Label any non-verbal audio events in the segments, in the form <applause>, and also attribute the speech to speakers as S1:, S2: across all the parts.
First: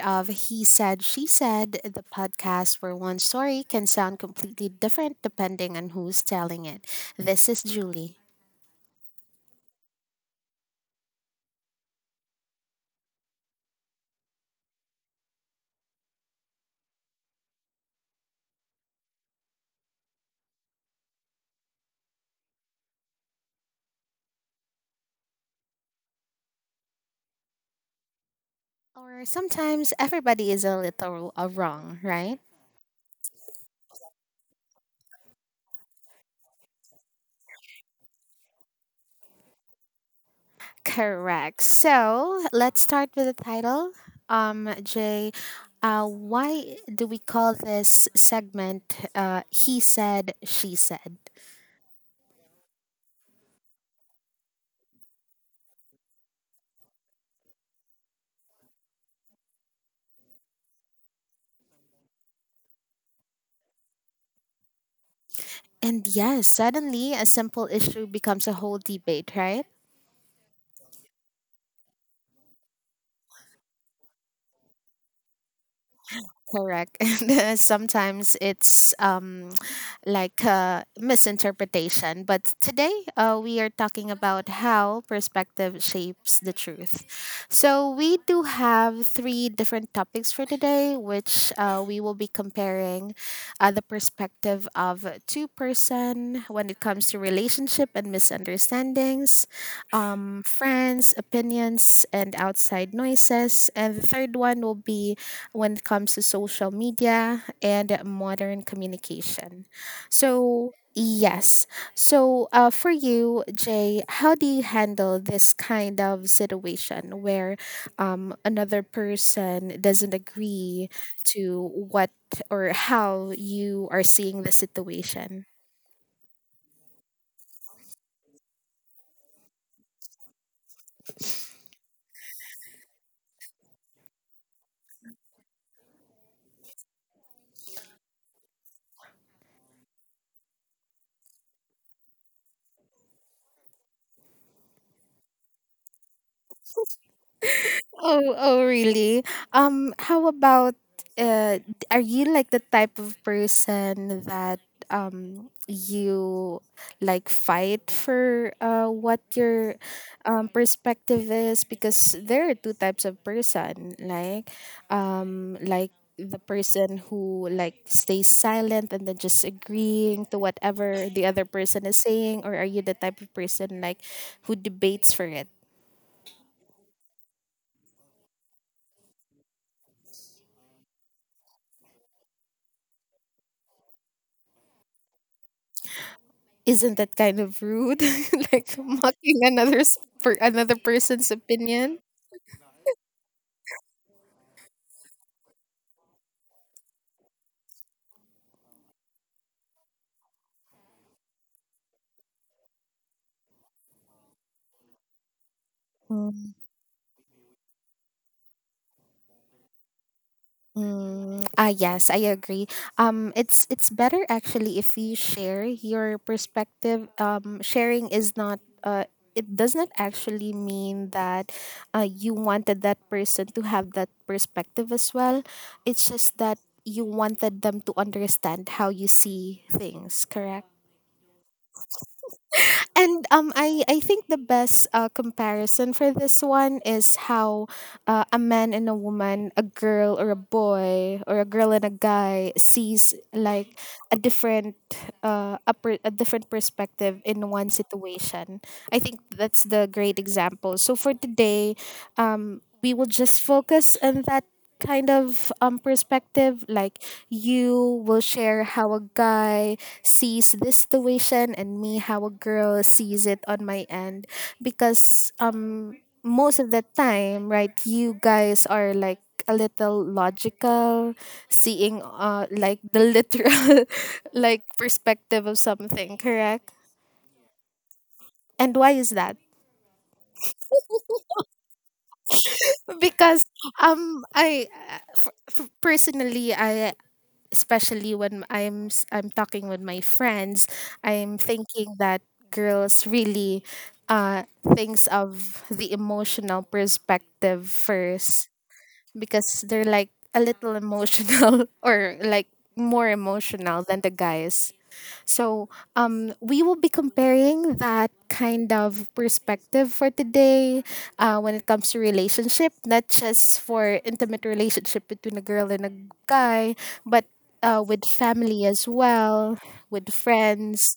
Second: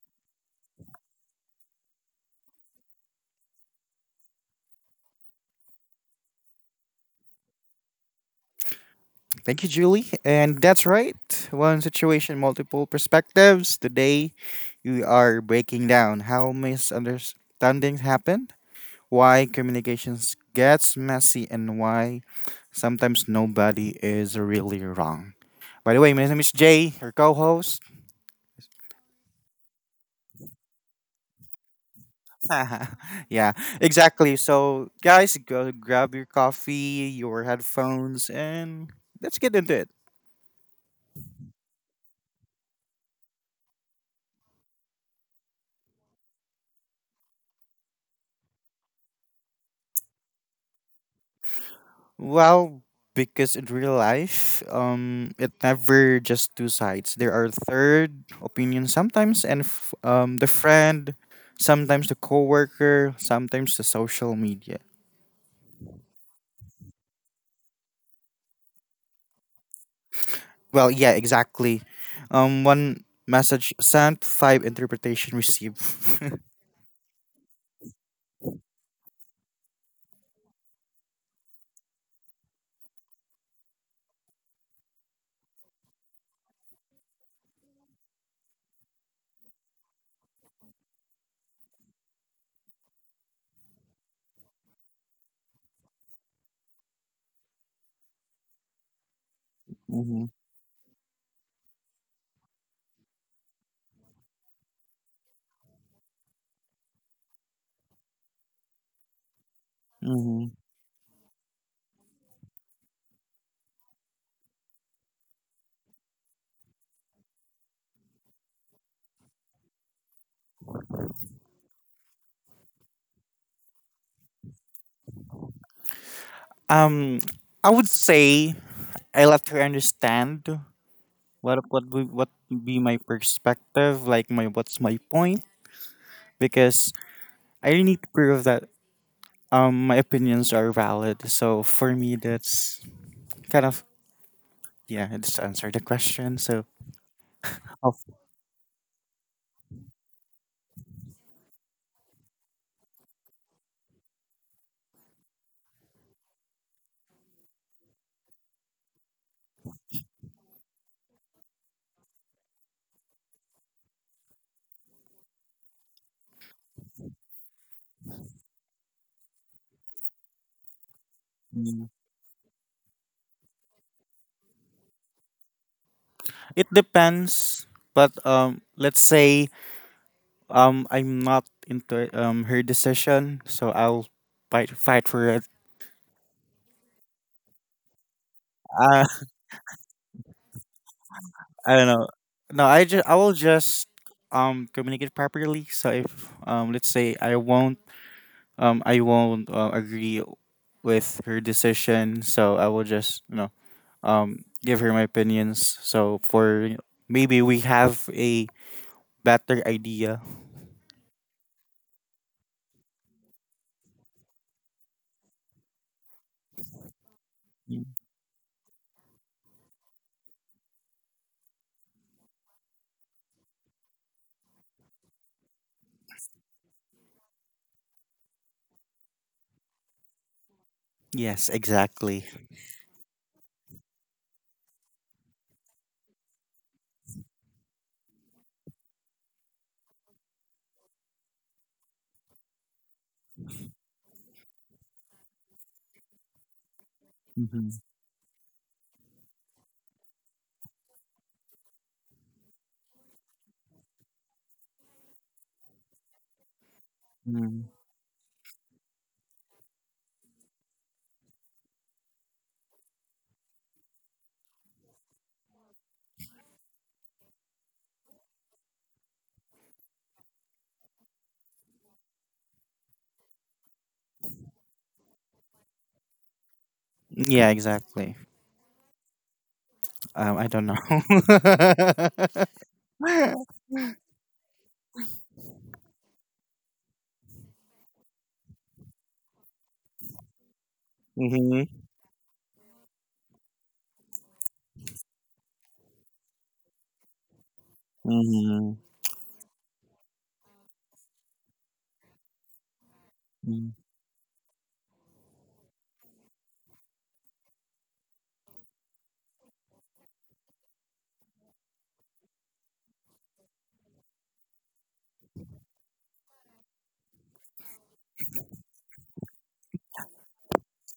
S1: of He Said, She Said, the podcast where one story can sound completely different depending on who's telling it. This is Julie.
S2: Thank you, Julie. And that's right. One situation, multiple perspectives. Today, we are breaking down how misunderstandings happen, why communications gets messy, and why sometimes nobody is really wrong. By the way, my name is Jay, your co-host.
S1: Or sometimes everybody is a little wrong, right?
S2: <laughs> Yeah, exactly. So, guys, go grab your coffee, your headphones, and let's get into it.
S1: Correct. So let's start with the title. Jay, why do we call this segment He Said, She Said?
S2: Well, because in real life, it never just two sides. There are third opinions sometimes, and the friend, sometimes the coworker, sometimes the social media.
S1: And yes, suddenly a simple issue becomes a whole debate, right?
S2: Well, yeah, exactly. One message sent, five interpretation received. <laughs>
S1: Correct. <laughs> And sometimes it's <tsk> like misinterpretation. But today we are talking about how perspective shapes the truth. So we do have three different topics for today, which we will be comparing the perspective of a two-person when it comes to relationship and misunderstandings,
S2: Mm-hmm.
S1: friends, opinions, and outside noises. And the third one will be when it comes to social media and modern communication.
S2: Mm-hmm.
S1: So, yes. So, for you, Jay, how do you handle this kind of situation where another person doesn't agree to what or how you are seeing the situation?
S2: um, I would say I let her understand what would be my perspective, like my what's my point, because I really need to prove that my opinions are valid. So for me, that's kind of yeah. Just to answer the question. So of
S1: Oh, oh, really? How about uh, d- are you like the type of person that you like fight for what your perspective is? Because there are two types of person, like um like the person who like stays silent and then just agreeing to whatever the other person
S2: me,
S1: is saying, or are you the type of person like who debates for it?
S2: it depends. But let's say I'm not into her decision, so I'll fight for it.
S1: Isn't that kind of rude? <laughs> Like
S2: Uh,
S1: mocking another person's
S2: <laughs> I don't
S1: opinion?
S2: know. No, I will just communicate properly. So if let's say I won't agree with her decision, so I will just you know give her my opinions. So
S1: mm
S2: for maybe we have a better idea.
S1: Ah, yes, I agree. It's better actually if you share your perspective.
S2: Mm.
S1: Sharing is not it does not actually mean that you wanted that person to have that perspective as well. It's just that you wanted them to understand how you see things. Correct.
S2: Yes, exactly.
S1: And I think the best comparison for this one is how a man and a woman, a girl or a boy, or a girl and a guy sees like a different a different perspective in one
S2: Hmm.
S1: situation. I think that's the great example. So for today, we will just focus on that kind of perspective like you will share how a guy sees this situation and me how a girl sees it on my end because most of the time, right, you guys are like a little logical, seeing like the literal <laughs> like perspective of something. Correct.
S2: Yeah, exactly.
S1: And why is that?
S2: I don't know. <laughs>
S1: Because I uh, personally I especially when I'm talking with my friends, I'm
S2: Mm-hmm.
S1: thinking that girls really uh thinks of the emotional perspective first
S2: Mm-hmm.
S1: because they're like a little emotional <laughs> or like more emotional than the guys. So we will be comparing that kind of perspective for today when it comes to relationship, not just for intimate relationship between a girl and a guy, but with family as well, with friends,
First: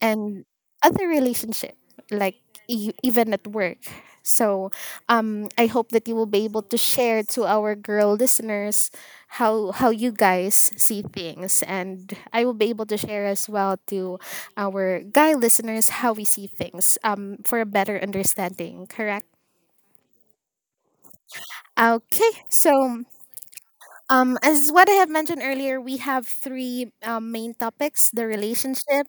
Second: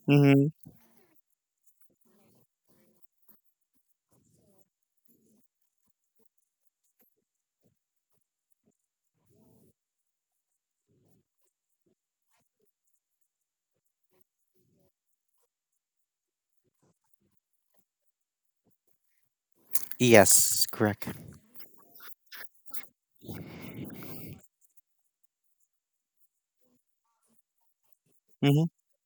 S1: and
S2: Mm-hmm.
S1: other relationship like even at work. So I hope that you will be able to share to our girl listeners how you guys see things, and I will be able to share as well to our guy listeners how we see things, for a better understanding. Correct.
S2: Yes, correct.
S1: Okay, so um, as what I have mentioned earlier, we have three main topics: the
S2: Mm-hmm.
S1: relationship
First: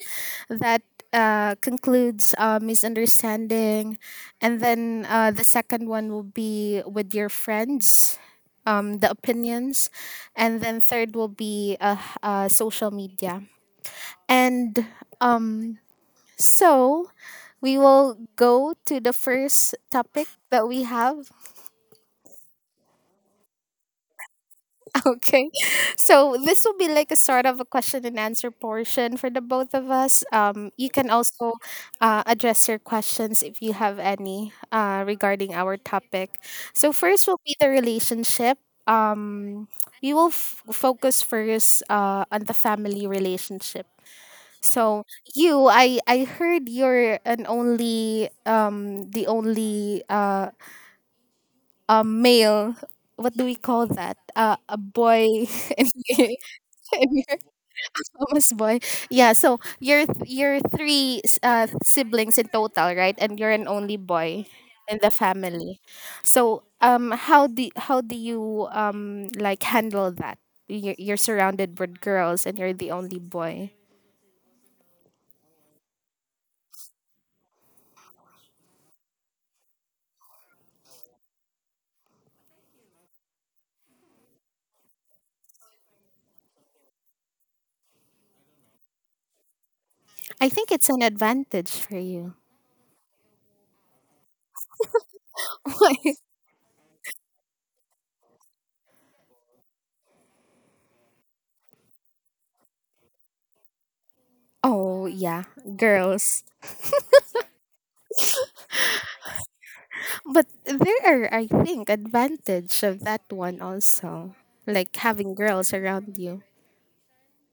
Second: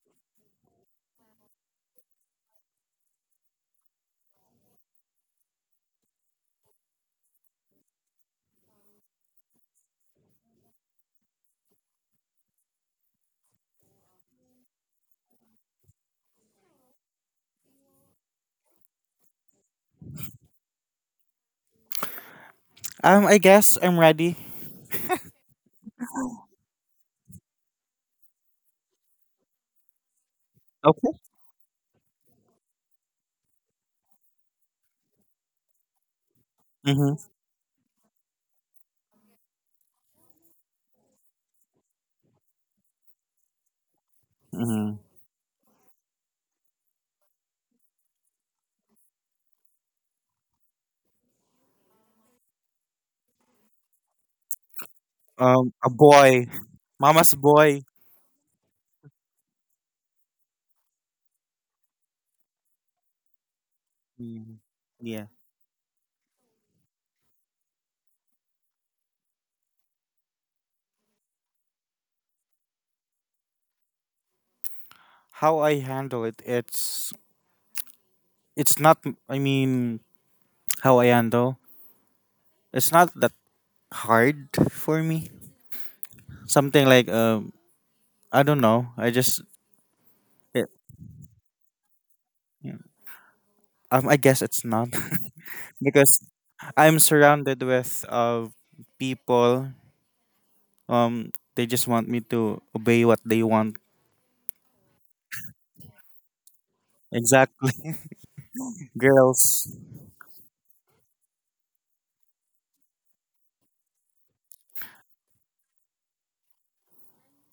S1: that concludes misunderstanding, and then the second one will be with your friends, the opinions, and then third will be social media. And um, so we will go to the first topic that we have.
S2: I guess I'm ready.
S1: Okay. <laughs> So this will be like a sort of a question and answer portion for the both of us. You can
S2: Okay.
S1: also address your questions if you have any regarding our topic. So first
S2: Mm-hmm.
S1: will be the relationship. Um, we will focus first on the family relationship.
S2: Mm-hmm.
S1: So I heard you're an only, the only male. What do we call that? A boy <laughs> in,
S2: A boy, mama's boy.
S1: almost boy. Yeah, so you're three siblings in total, right? And you're an only boy
S2: Mm.
S1: in the
S2: Yeah.
S1: family. So, um, how do you like handle that? You're surrounded with girls and you're the only boy.
S2: How I handle it, it's not. I mean, Hawaiian though. It's not that hard for me. Something like I don't know. I just
S1: I think
S2: it,
S1: it's an advantage for you.
S2: I guess it's not <laughs> because
S1: <laughs>
S2: I'm surrounded with people. They just want me to obey what they want.
S1: Oh, yeah, girls.
S2: Exactly, <laughs> girls.
S1: But there are I think advantage of that one also. Like having girls around you.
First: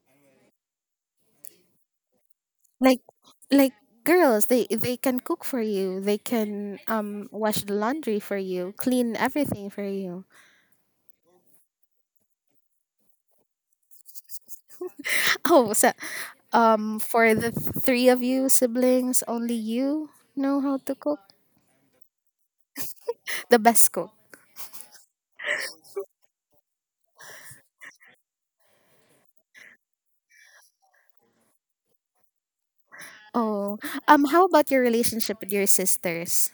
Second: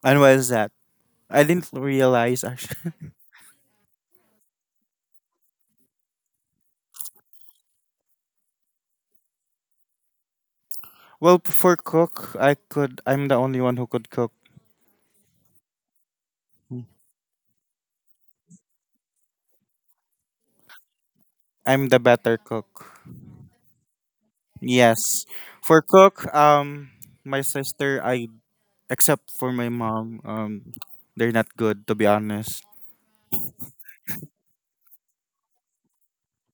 S2: And what is that? I didn't realize actually.
S1: Like
S2: <laughs>
S1: like girls, they can cook for you, they can wash the laundry for you, clean everything for you.
S2: Well, for cook, I could. I'm the only one who could cook.
S1: Oh, so um, for the three of you siblings, only you know how to cook?
S2: I'm the better cook.
S1: The best cook.
S2: Yes. For cook, my sister, I except for my mom. They're not good to be honest.
S1: Oh. Um, how about your relationship with your sisters?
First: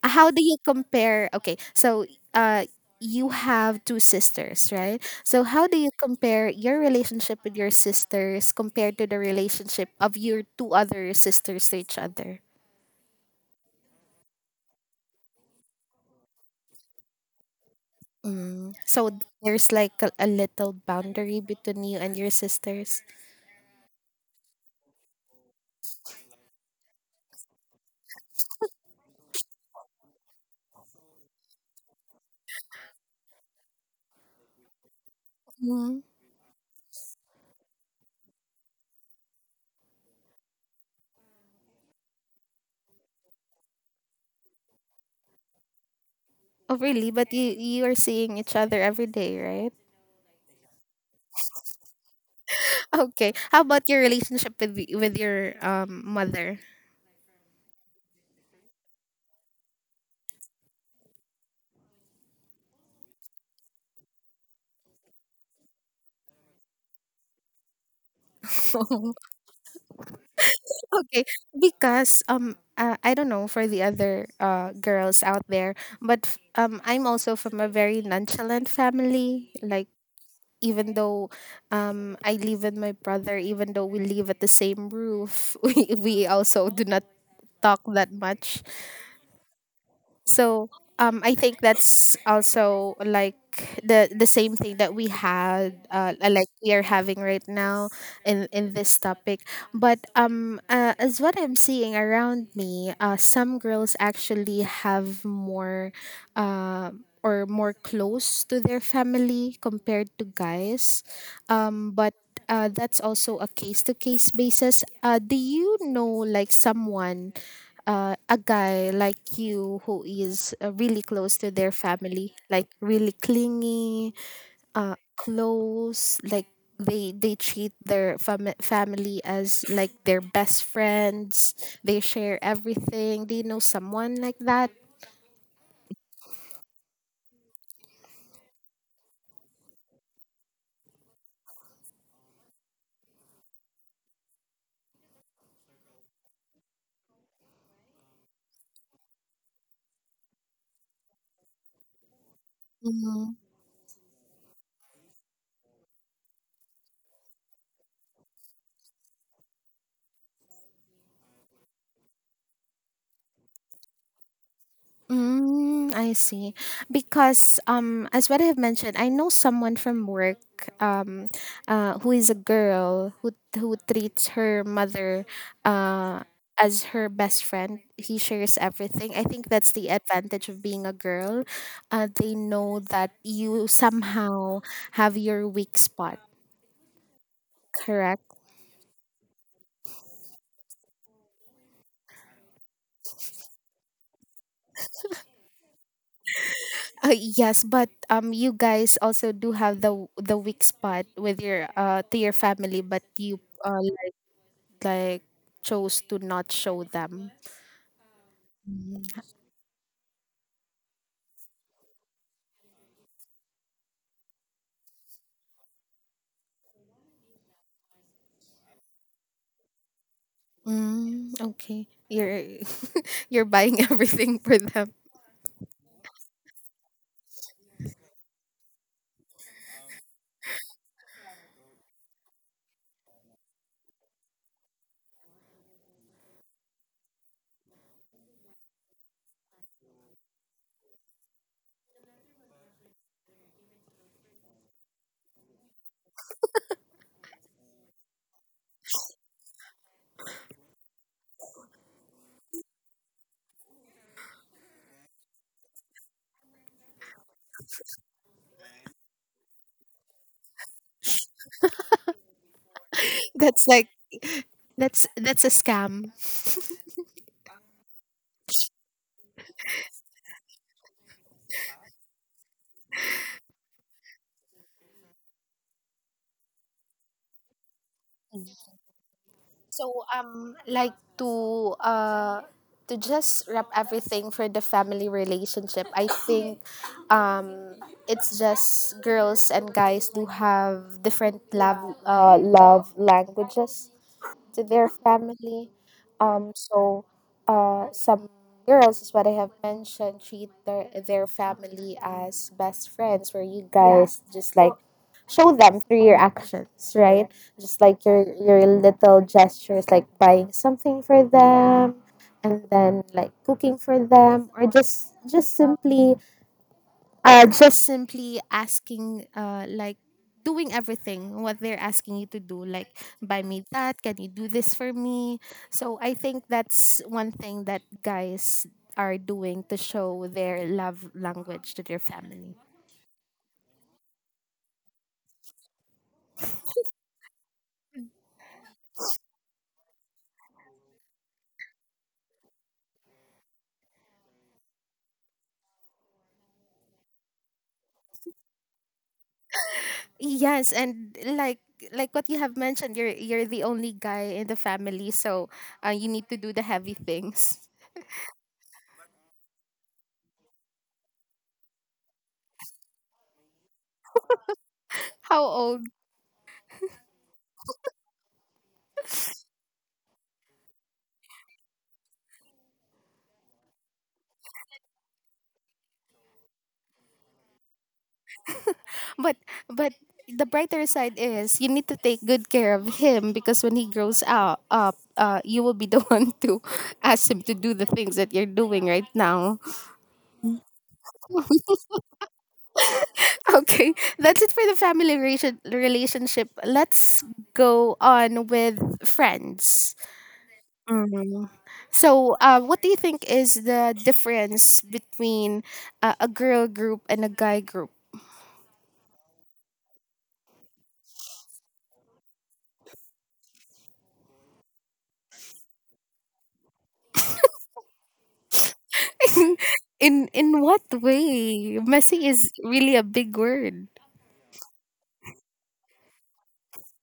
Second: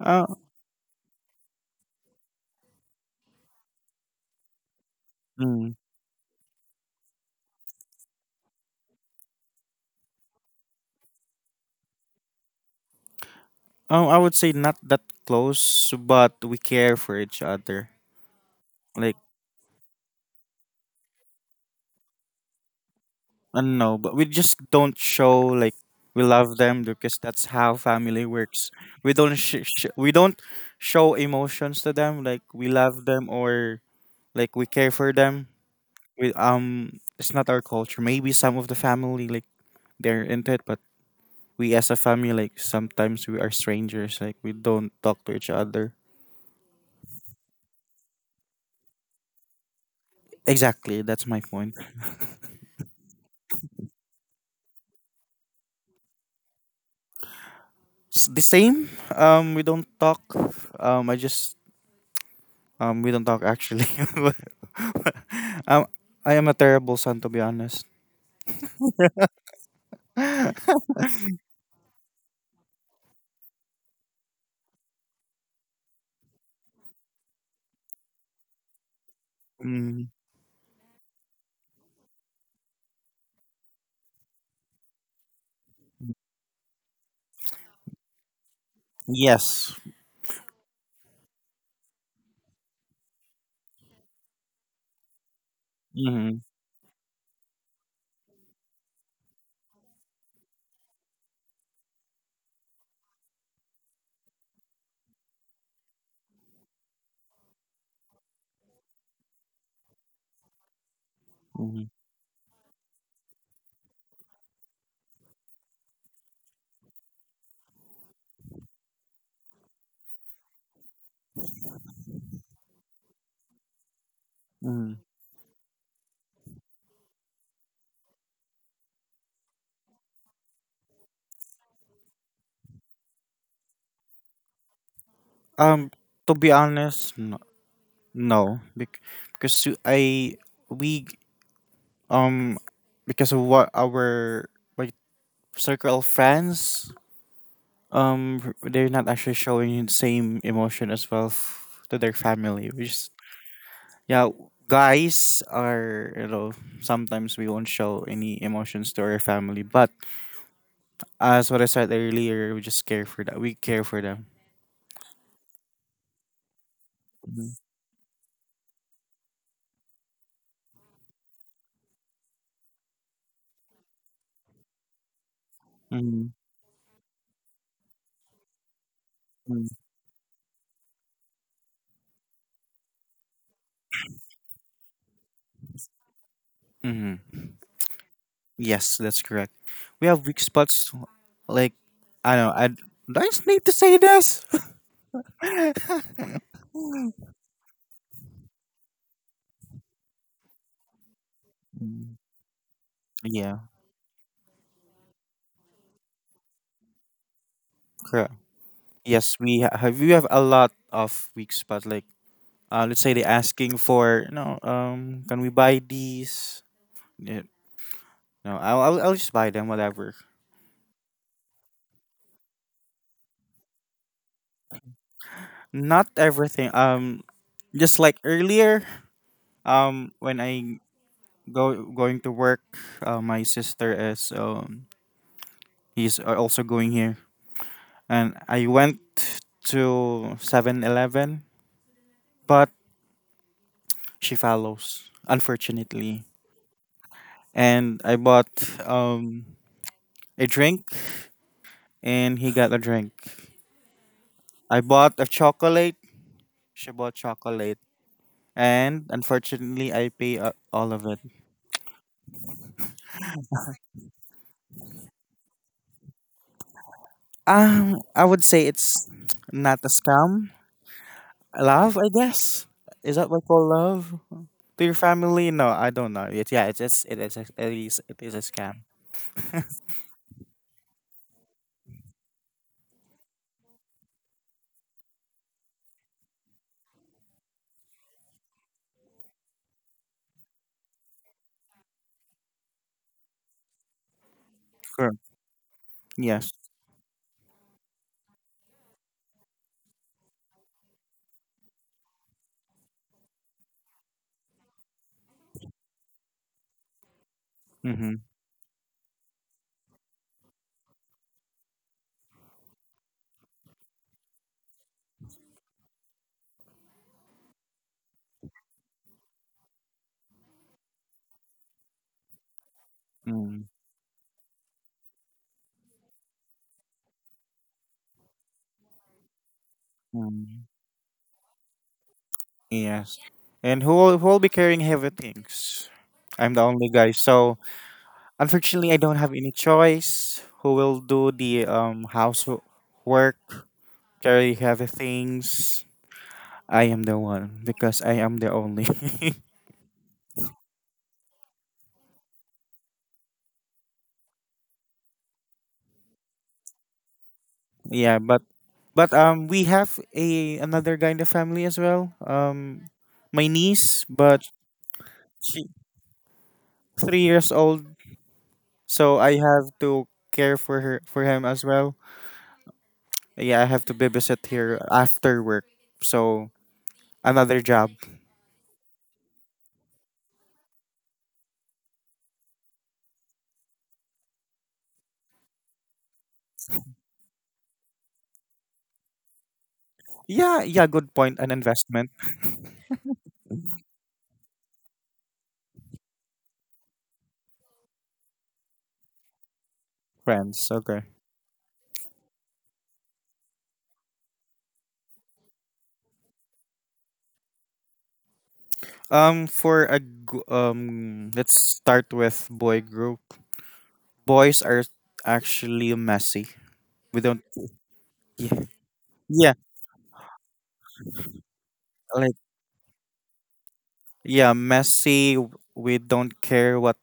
S2: Uh,
S1: How do you compare? Okay, so uh you have two sisters, right? So how
S2: mm,
S1: do you compare your relationship with your sisters compared to the relationship of your two other sisters to each other?
S2: I would say not that close, but we care for each other.
S1: Mm. So
S2: Like
S1: there's like a little boundary between you and your sisters.
S2: I don't know, but we just don't show like we love them because that's how family works. We don't show emotions to them like we love them or like we care for them.
S1: Mm.
S2: We it's not our culture. Maybe some of the family like they're into it, but we as a family like sometimes we are strangers like we don't talk to each other
S1: Oh, really? But you are seeing each other every day, right?
S2: exactly that's my point
S1: <laughs> Okay, how about your relationship with with your mother?
S2: The same we don't talk I just we don't talk actually <laughs> um, I am a terrible son to be honest.
S1: <laughs>
S2: <laughs>
S1: Okay, because I don't know for the other girls out there, but I'm also from a very nonchalant family. Like,
S2: Mm.
S1: even though I live with my brother, even though we live at the same roof, <laughs> we also do not talk that much.
S2: Yes.
S1: So I think that's also like the same thing that we had
S2: Mm-hmm.
S1: like we are having right now in this topic. But as what I'm seeing around me, some girls actually have more. Uh, or more close to their family compared to guys
S2: Mm-hmm.
S1: but that's also a case to case basis. Uh, do you know like someone, a guy like you, who is really close to their family, like really clingy,
S2: Mm-hmm.
S1: close, like they treat their family as like their best friends. They share everything. Do you know someone like that?
S2: um to be honest, no, no bec- because you- I we um because of what our my circle of friends they're not actually showing the same emotion as well to their family which is
S1: Mm-hmm.
S2: yeah guys are you know sometimes we won't show any emotions to our family but as what I said earlier we care for them.
S1: Mm, I see. Because as what I have mentioned, I know someone from work um, who is a girl who treats her mother uh,
S2: Mm-hmm.
S1: as her best friend. He shares everything. I think that's the advantage of being a girl. They know that you somehow have your weak spot.
S2: Mm-hmm.
S1: Correct.
S2: Yes, that's correct. We have weak spots like I don't know I do I just need to say this. <laughs>
S1: Yes, but you guys also do have the weak spot with your
S2: Mm,
S1: to your family, but you
S2: yeah,
S1: uh, like chose to not show them.
S2: correct. Yes, have. We have a lot of weeks, but like, let's say they're asking for, you know, can we buy these? Yeah, no, I'll just buy them, whatever.
S1: Mm, okay. You're <laughs> you're buying everything for them.
S2: Not everything. Just like earlier, when I go going to work, my sister is he's also going here, and I went to 7-Eleven, but she follows, unfortunately, and I bought um a drink and he got a drink. I bought a chocolate. She bought chocolate, and unfortunately, I pay all of it.
S1: That's like that's a scam.
S2: I would say it's not a scam. Love, I guess. Is that what called love to your family? No, I don't know. It's yeah, it's just it is a, it is a scam.
S1: So um, like to just wrap everything for the family relationship, I think um, it's just girls and guys do have different love love languages to their
S2: Sure.
S1: family.
S2: Yes.
S1: So some girls, is what I have mentioned, treat their family as best friends, where you guys just like show them through your actions, right? Just like
S2: Mm-hmm.
S1: your little gestures, like buying something for them, and then like cooking for them, or just simply asking like doing everything what they're asking you to do, like buy me that, can you do this for me. So I think that's one thing that guys are doing to show
S2: Mm-hmm.
S1: their love language to their family.
S2: Yes. And who will be carrying heavy things? I'm the only guy, so unfortunately, I don't have any choice. Who will do the housework, carry heavy things? I am the one because I am the only. <laughs>
S1: Yes, and like what you have mentioned, you're the only guy in the family, so you need to do the heavy things.
S2: Yeah, but we have a another guy in the family as well. Um, my niece, but
S1: How
S2: she
S1: old?
S2: 3 years old, so I have to care for her for him as well. Yeah, I have to babysit here after work. So another job.
S1: But but the brighter side is you need to take good care of him, because when he grows out up, you will be the <laughs> one to ask him to do the things that you're doing right now. <laughs>
S2: Yeah, yeah, good point. An investment,
S1: Okay, that's it for the family relationship. Let's go on with friends.
S2: friends. Okay.
S1: Mhm. So, what do you think is the difference between a girl group and a guy group?
S2: For a let's start with boy group. Boys are actually messy. We don't. Yeah, yeah,
S1: <laughs> In what way? Messy
S2: like
S1: is really a big word. <laughs>
S2: yeah, messy. We don't care what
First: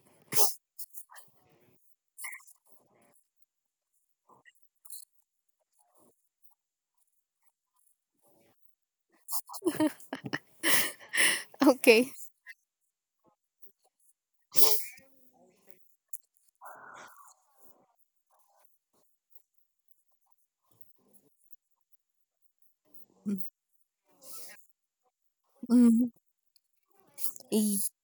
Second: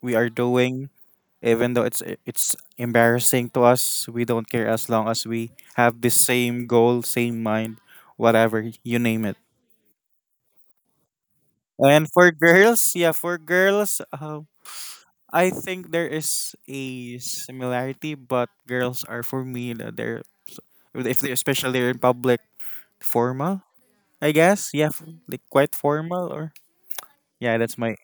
S2: we are doing, even though it's embarrassing to us. We don't care as long as we have the same goal, same mind, whatever you name it. And
S1: Okay.
S2: for girls, yeah, for girls, I think there is a similarity, but girls are for me that if they especially they're in public formal. I guess yeah, like quite
S1: Mm.
S2: formal or yeah. That's
S1: Y-
S2: my.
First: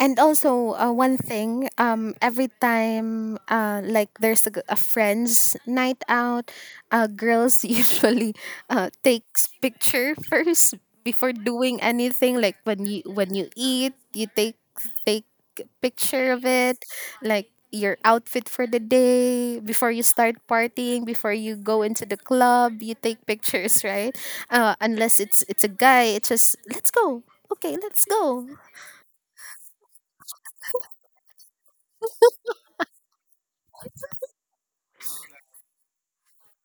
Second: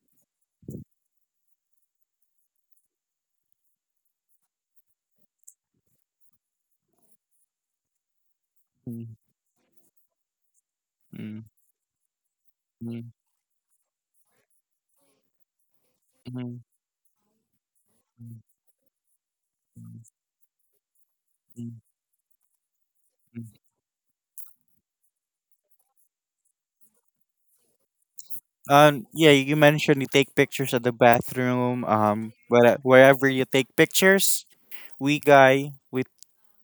S1: And also, one thing, every time, like there's a friend's night out, girls <laughs> usually
S2: Mm,
S1: takes picture first before
S2: mm,
S1: doing anything. Like
S2: mm,
S1: when you eat, you take picture
S2: mm,
S1: of
S2: mm,
S1: it, like your outfit for the day before you
S2: mm,
S1: start partying, before you
S2: mm,
S1: go into the club, you take
S2: mm.
S1: pictures, right? Uh, unless it's it's a guy, it's just let's go, okay, let's go.
S2: Yeah, you mentioned you take pictures at the bathroom. Where, wherever you take pictures, we guy we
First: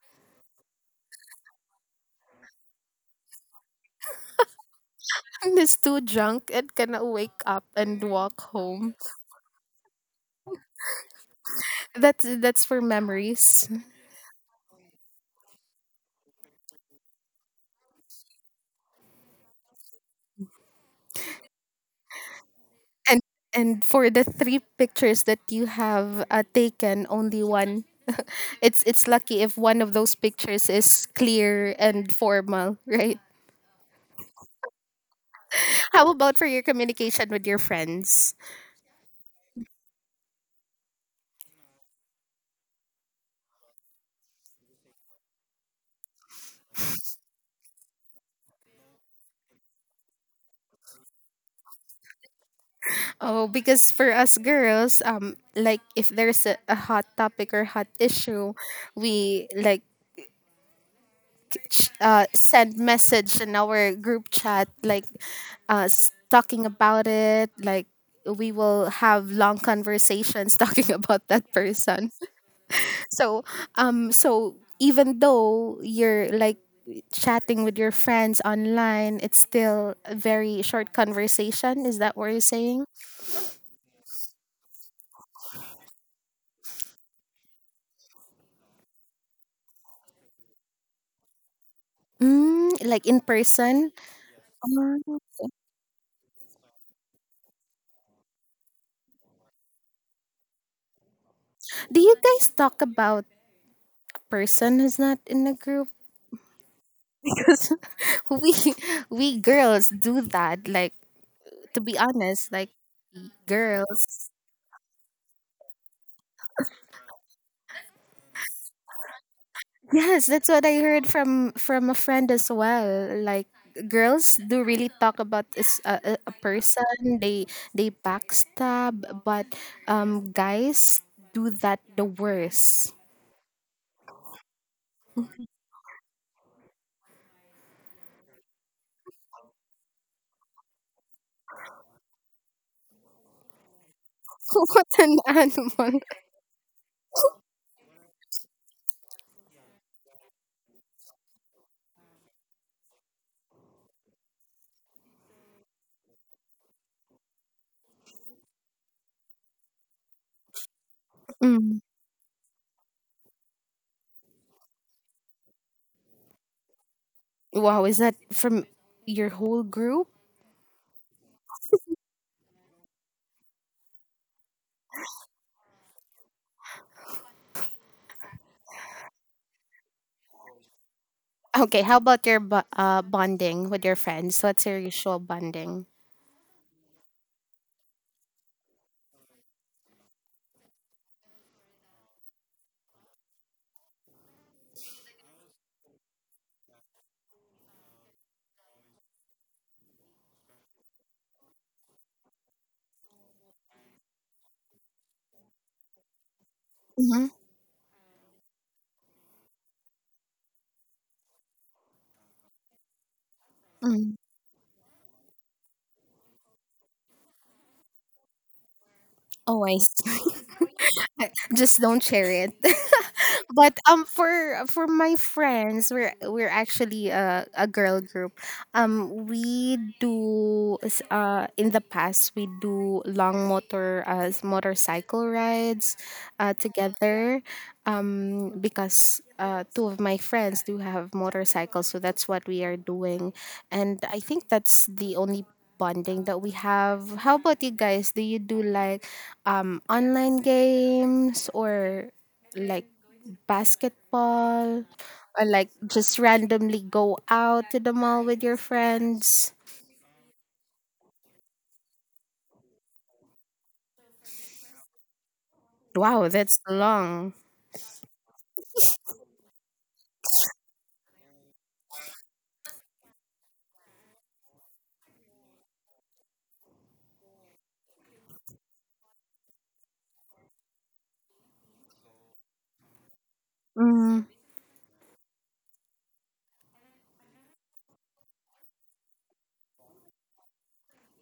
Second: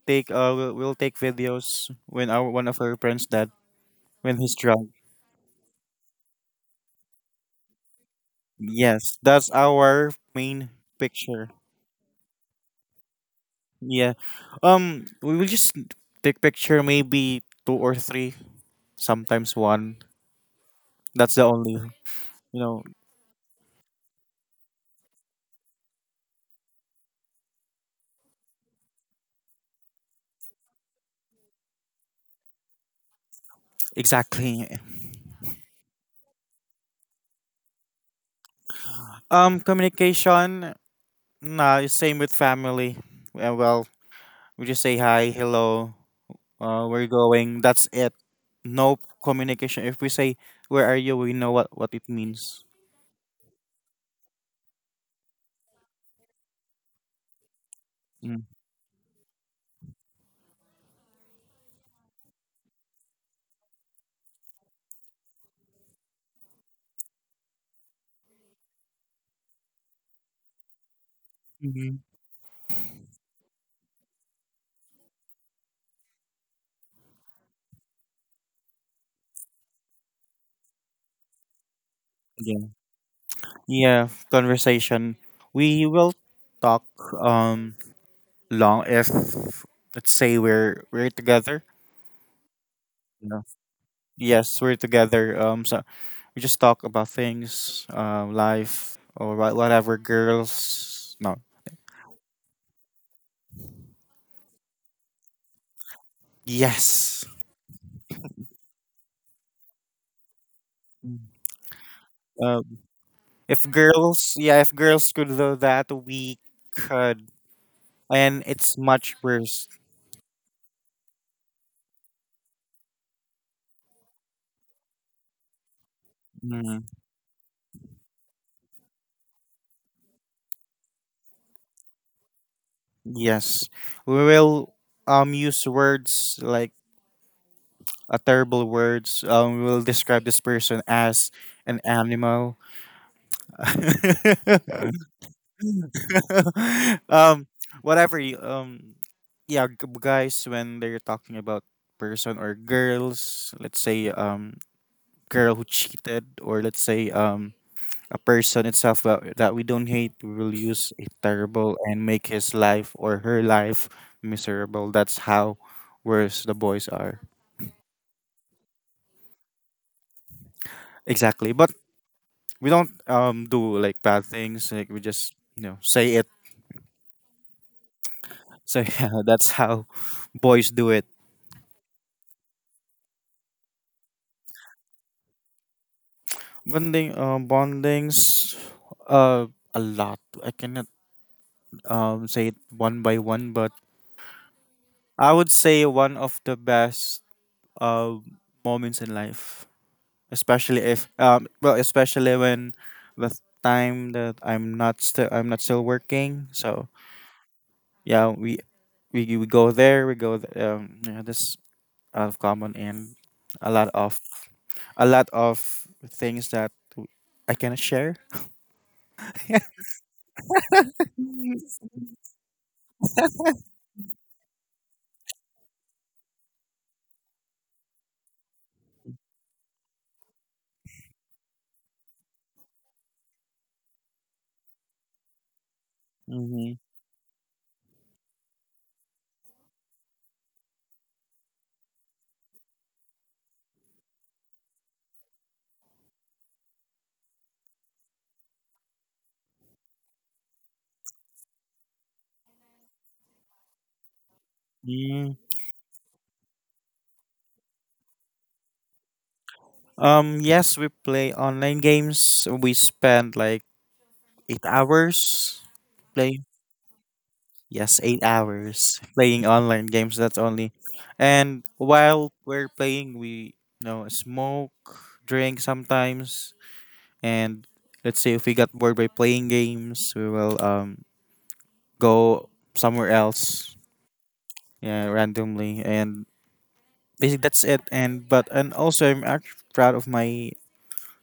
S2: take we'll take videos when our one of our friends dad when he's drunk.
S1: And is too drunk and cannot wake up and walk home.
S2: Yes, that's our main picture.
S1: That's for memories.
S2: Yeah. We will just take picture maybe two or three, sometimes one. That's the only, you know,
S1: And and for the three pictures that you have taken, only one. It's lucky if one of those pictures is clear and formal, <laughs> right?
S2: exactly.
S1: How about for your communication with your friends?
S2: Communication. Nah, it's same with family. Well, we just say hi, hello, we're going. That's it. No communication. If we say where are you, we know what it means.
S1: Oh, because for us girls, like if there's a hot topic or hot issue, we like send message in our group chat like talking about it like we will have long conversations <laughs> talking about that
S2: Mm-hmm.
S1: person <laughs> so so even though you're like chatting with your friends online, it's still a very short conversation. Is that what you're saying?
S2: Yeah, conversation, we will talk um long if let's say we're together
S1: Mm, like in
S2: you know.
S1: person.
S2: Yes, we're
S1: Mm.
S2: together so we just talk about things life or whatever girls no
S1: Do you guys talk about person who's not in the group?
S2: yes
S1: <laughs> we we girls do that, like, to be honest, like
S2: um if
S1: girls.
S2: girls yeah if girls could do that we could, and it's much worse.
S1: Yes, that's what I heard from a friend as well. Like girls do really talk about is a
S2: Mm,
S1: person. They they backstab, but guys do that the worst.
S2: yes, we will use words like a terrible words. We'll describe this person as an animal.
S1: <laughs>
S2: <laughs>
S1: What an animal!
S2: um, whatever. Yeah, guys, when they're talking about person or girls, let's say girl who cheated, or let's say a person itself that, that we don't hate, we will use a terrible
S1: Mm.
S2: and make his life or her life miserable. That's how worse the boys are.
S1: Wow, is that from your whole group?
S2: Exactly. But we don't do like bad things like we just you know say it so <laughs> yeah that's how boys do it.
S1: Okay, how about your bonding with your friends? What's your usual bonding?
S2: Bonding, bondings, uh a lot, I cannot say it one by one, but I would say one of the best uh moments in life, especially if well, especially when the time that I'm not still working, so yeah we go there yeah, this of common and a lot
S1: Mm-hmm.
S2: of a lot of things that I can share.
S1: Oh, I just don't share it. <laughs> But for my friends, we're actually a girl group. We do in the past we do long motorcycle rides
S2: Mm-hmm.
S1: together. Because two of my friends do have motorcycles, so that's what we are doing. And I think that's the only bonding that we have. How about you guys? Do you do like online games, or like basketball,
S2: Mm.
S1: or like just randomly go out to the mall with your friends?
S2: Yes, we play online games. We spend like 8 hours
S1: Wow,
S2: playing.
S1: that's long.
S2: Yes, 8 hours playing online games. That's only. And while we're playing, we you know smoke, drink sometimes, and let's say if we got bored by playing games, we will go somewhere else,
S1: Mm,
S2: yeah, randomly, and basically that's it. And but and also I'm actually proud of my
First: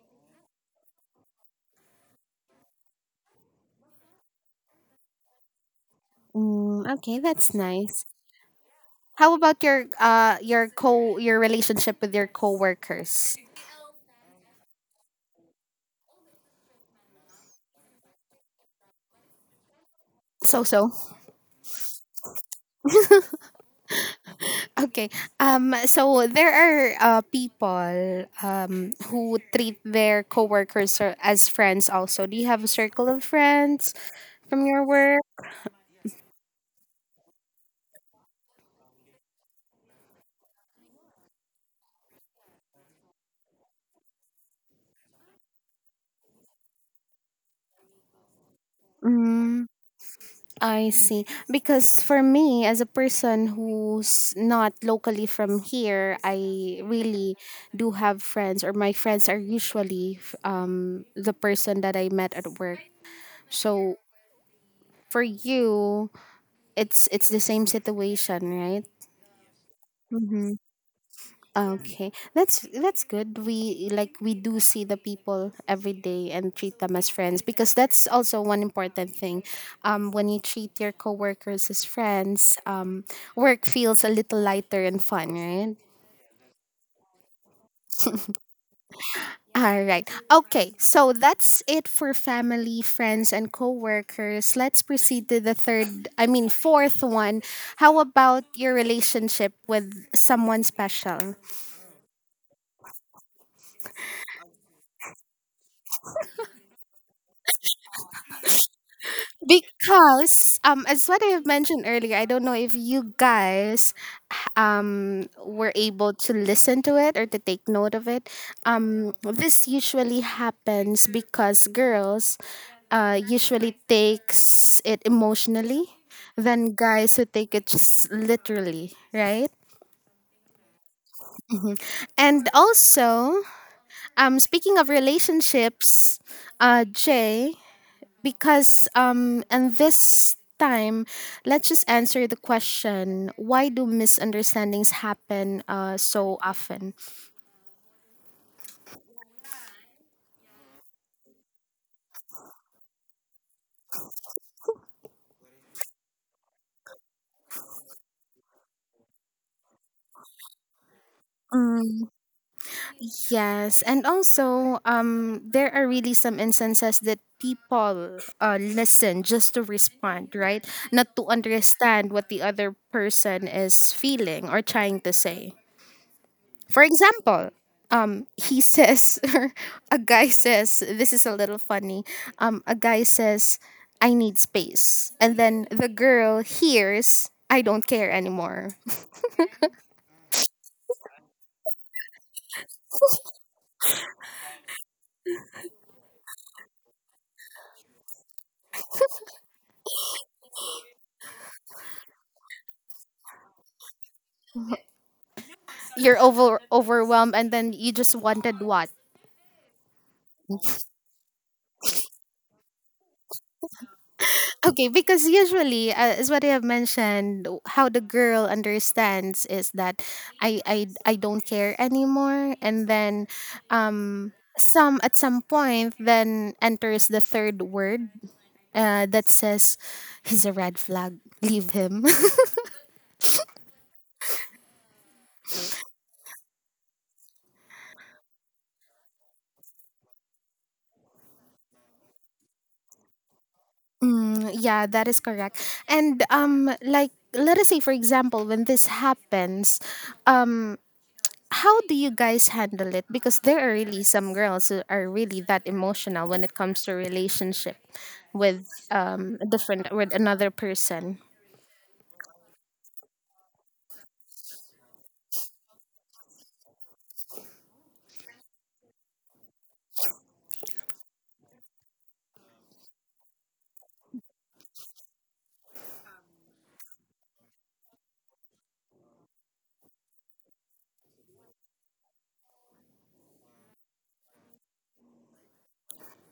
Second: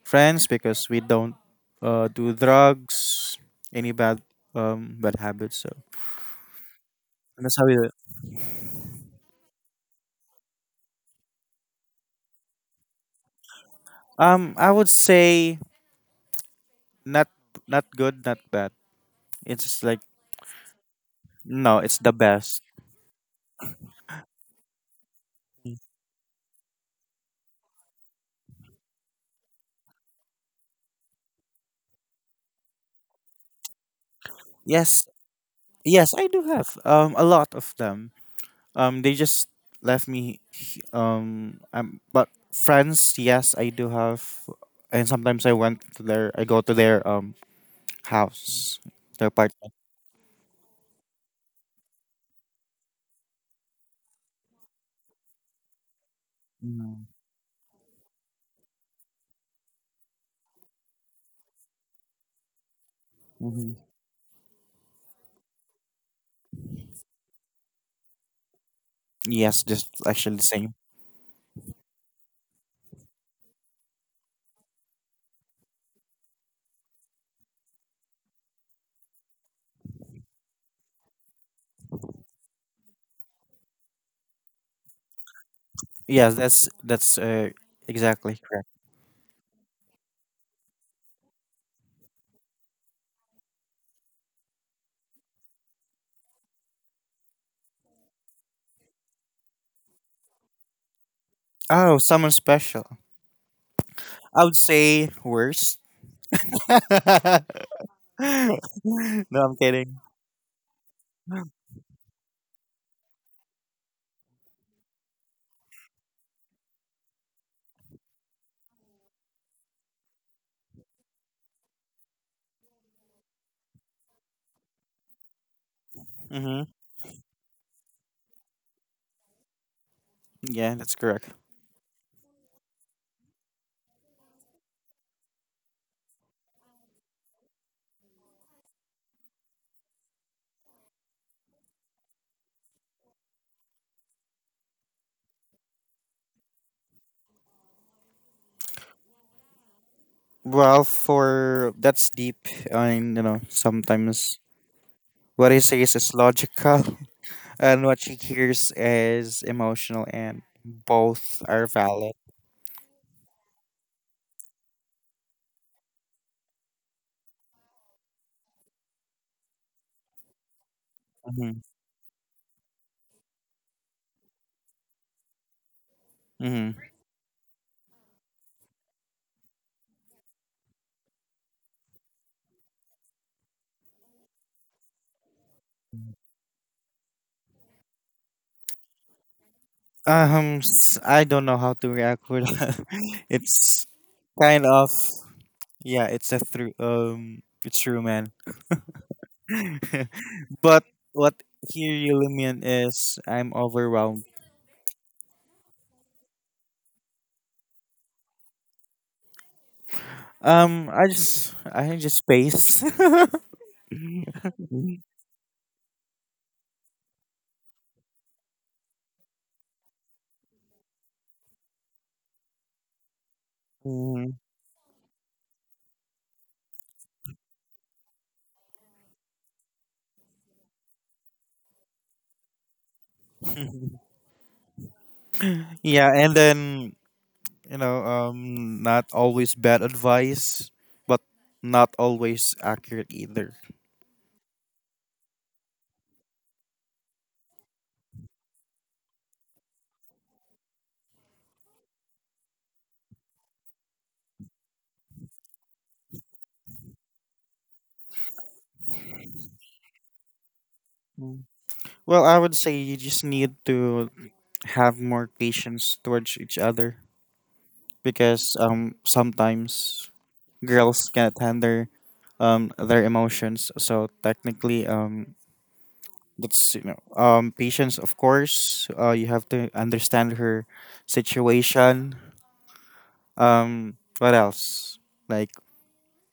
S2: friends because we don't do drugs, any bad bad habits, so
S1: mm, okay,
S2: and
S1: that's
S2: that's how we do it.
S1: nice. How about your co your relationship with your coworkers?
S2: I would say not not good not bad, it's just like
S1: So
S2: no it's the best.
S1: okay. So there are people who treat their coworkers or- as friends. Also, do you have a circle of friends from your
S2: Yes,
S1: work?
S2: yes, I do have a lot of them. They just left me. But friends, yes, I do have, and sometimes I went to their. I go to their house, their
S1: Mm,
S2: apartment.
S1: I see. Because for me, as a person who's not locally from here, I really do have friends, or my friends are usually the person that I met at work.
S2: Mm-hmm.
S1: So for you, it's the same situation, right?
S2: Yes, just actually the same.
S1: Okay, that's good. We, like, we do see the people every day and treat them as friends because that's also one important thing. When you treat your coworkers as friends, work feels a little lighter and fun, right?
S2: Yes, that's exactly correct.
S1: All right. Okay, so that's it for family, friends, and coworkers. Let's proceed to the third. I mean, fourth one. How about your relationship with someone special?
S2: Oh, someone special. I would say worst. <laughs> No, I'm kidding.
S1: Because as what I have mentioned earlier, I don't know if you guys were able to listen to it or to take note of it. This usually happens because girls usually takes it emotionally
S2: Mm-hmm.
S1: than guys who take it just literally, right?
S2: Yeah, that's correct.
S1: And also, speaking of relationships, Jay, because and this time let's just answer the question: why do misunderstandings happen so often?
S2: Well, for that's deep, and you know sometimes what he says is logical, <laughs> and what she hears is emotional, and both are valid.
S1: Yes, and also there are really some instances that people listen just to respond, right, not to
S2: Hmm.
S1: understand what the other person is feeling or trying to say. For
S2: Hmm.
S1: example, he says, <laughs> a guy says, this is a little funny. A guy says, I need space. And then the girl hears, I don't care anymore.
S2: I don't know how to react with that. <laughs> it's kind of yeah, it's a through it's true, man. <laughs> but what he really mean is I'm overwhelmed.
S1: You're overwhelmed, and then you just wanted what?
S2: I need just space. <laughs>
S1: Okay, because usually, as what I have mentioned, how the girl understands is that I don't care anymore, and then
S2: Mhm.
S1: some at some point then enters the third word that says he's a red flag. Leave him. <laughs>
S2: <laughs> Yeah, and then you know, not always bad advice, but not always accurate either.
S1: Mm, yeah, that is correct. And like let us say for example, when this happens, um, how do you guys handle it? Because there are really some girls who are really that emotional when it comes to relationship with a different with another person.
S2: Mm. Well, I would say you just need to have more patience towards each other because sometimes girls can't handle their emotions. So technically, that's you know, patience. Of course, you have to understand her situation. What else? Like,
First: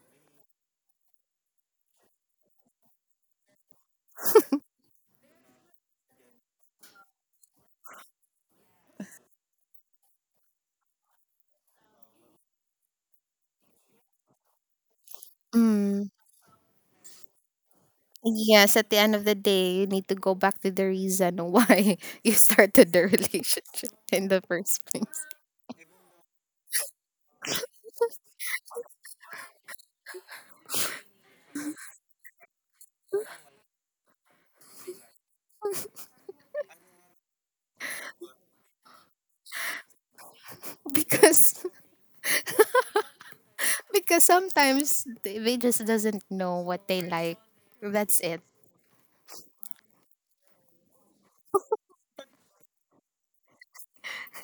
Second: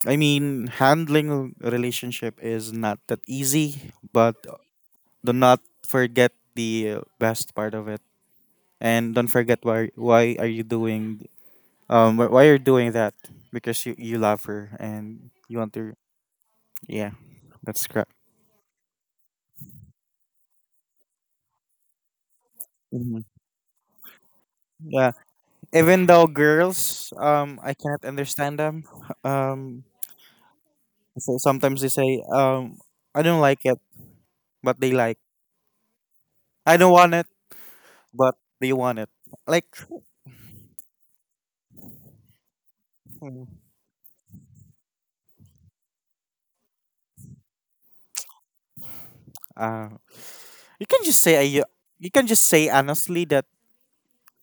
S2: handling a relationship is not that easy, but do not forget the best part of it, and don't forget why are you doing why you're doing that because you love her and you want to,
S1: Mm,
S2: yeah, that's correct.
S1: yes, at the end of the day, you need to go back to the reason why <laughs> you started the <laughs>
S2: Mhm.
S1: relationship in the first
S2: Yeah,
S1: place. <laughs>
S2: even though girls, I cannot understand them. <laughs> Um, so sometimes they say, I don't like it, but they like. I don't want it, but they want it. Like,
S1: Because
S2: mm,
S1: Because sometimes they just doesn't know what they like. That's it. <laughs>
S2: uh, you can just say you can just say honestly that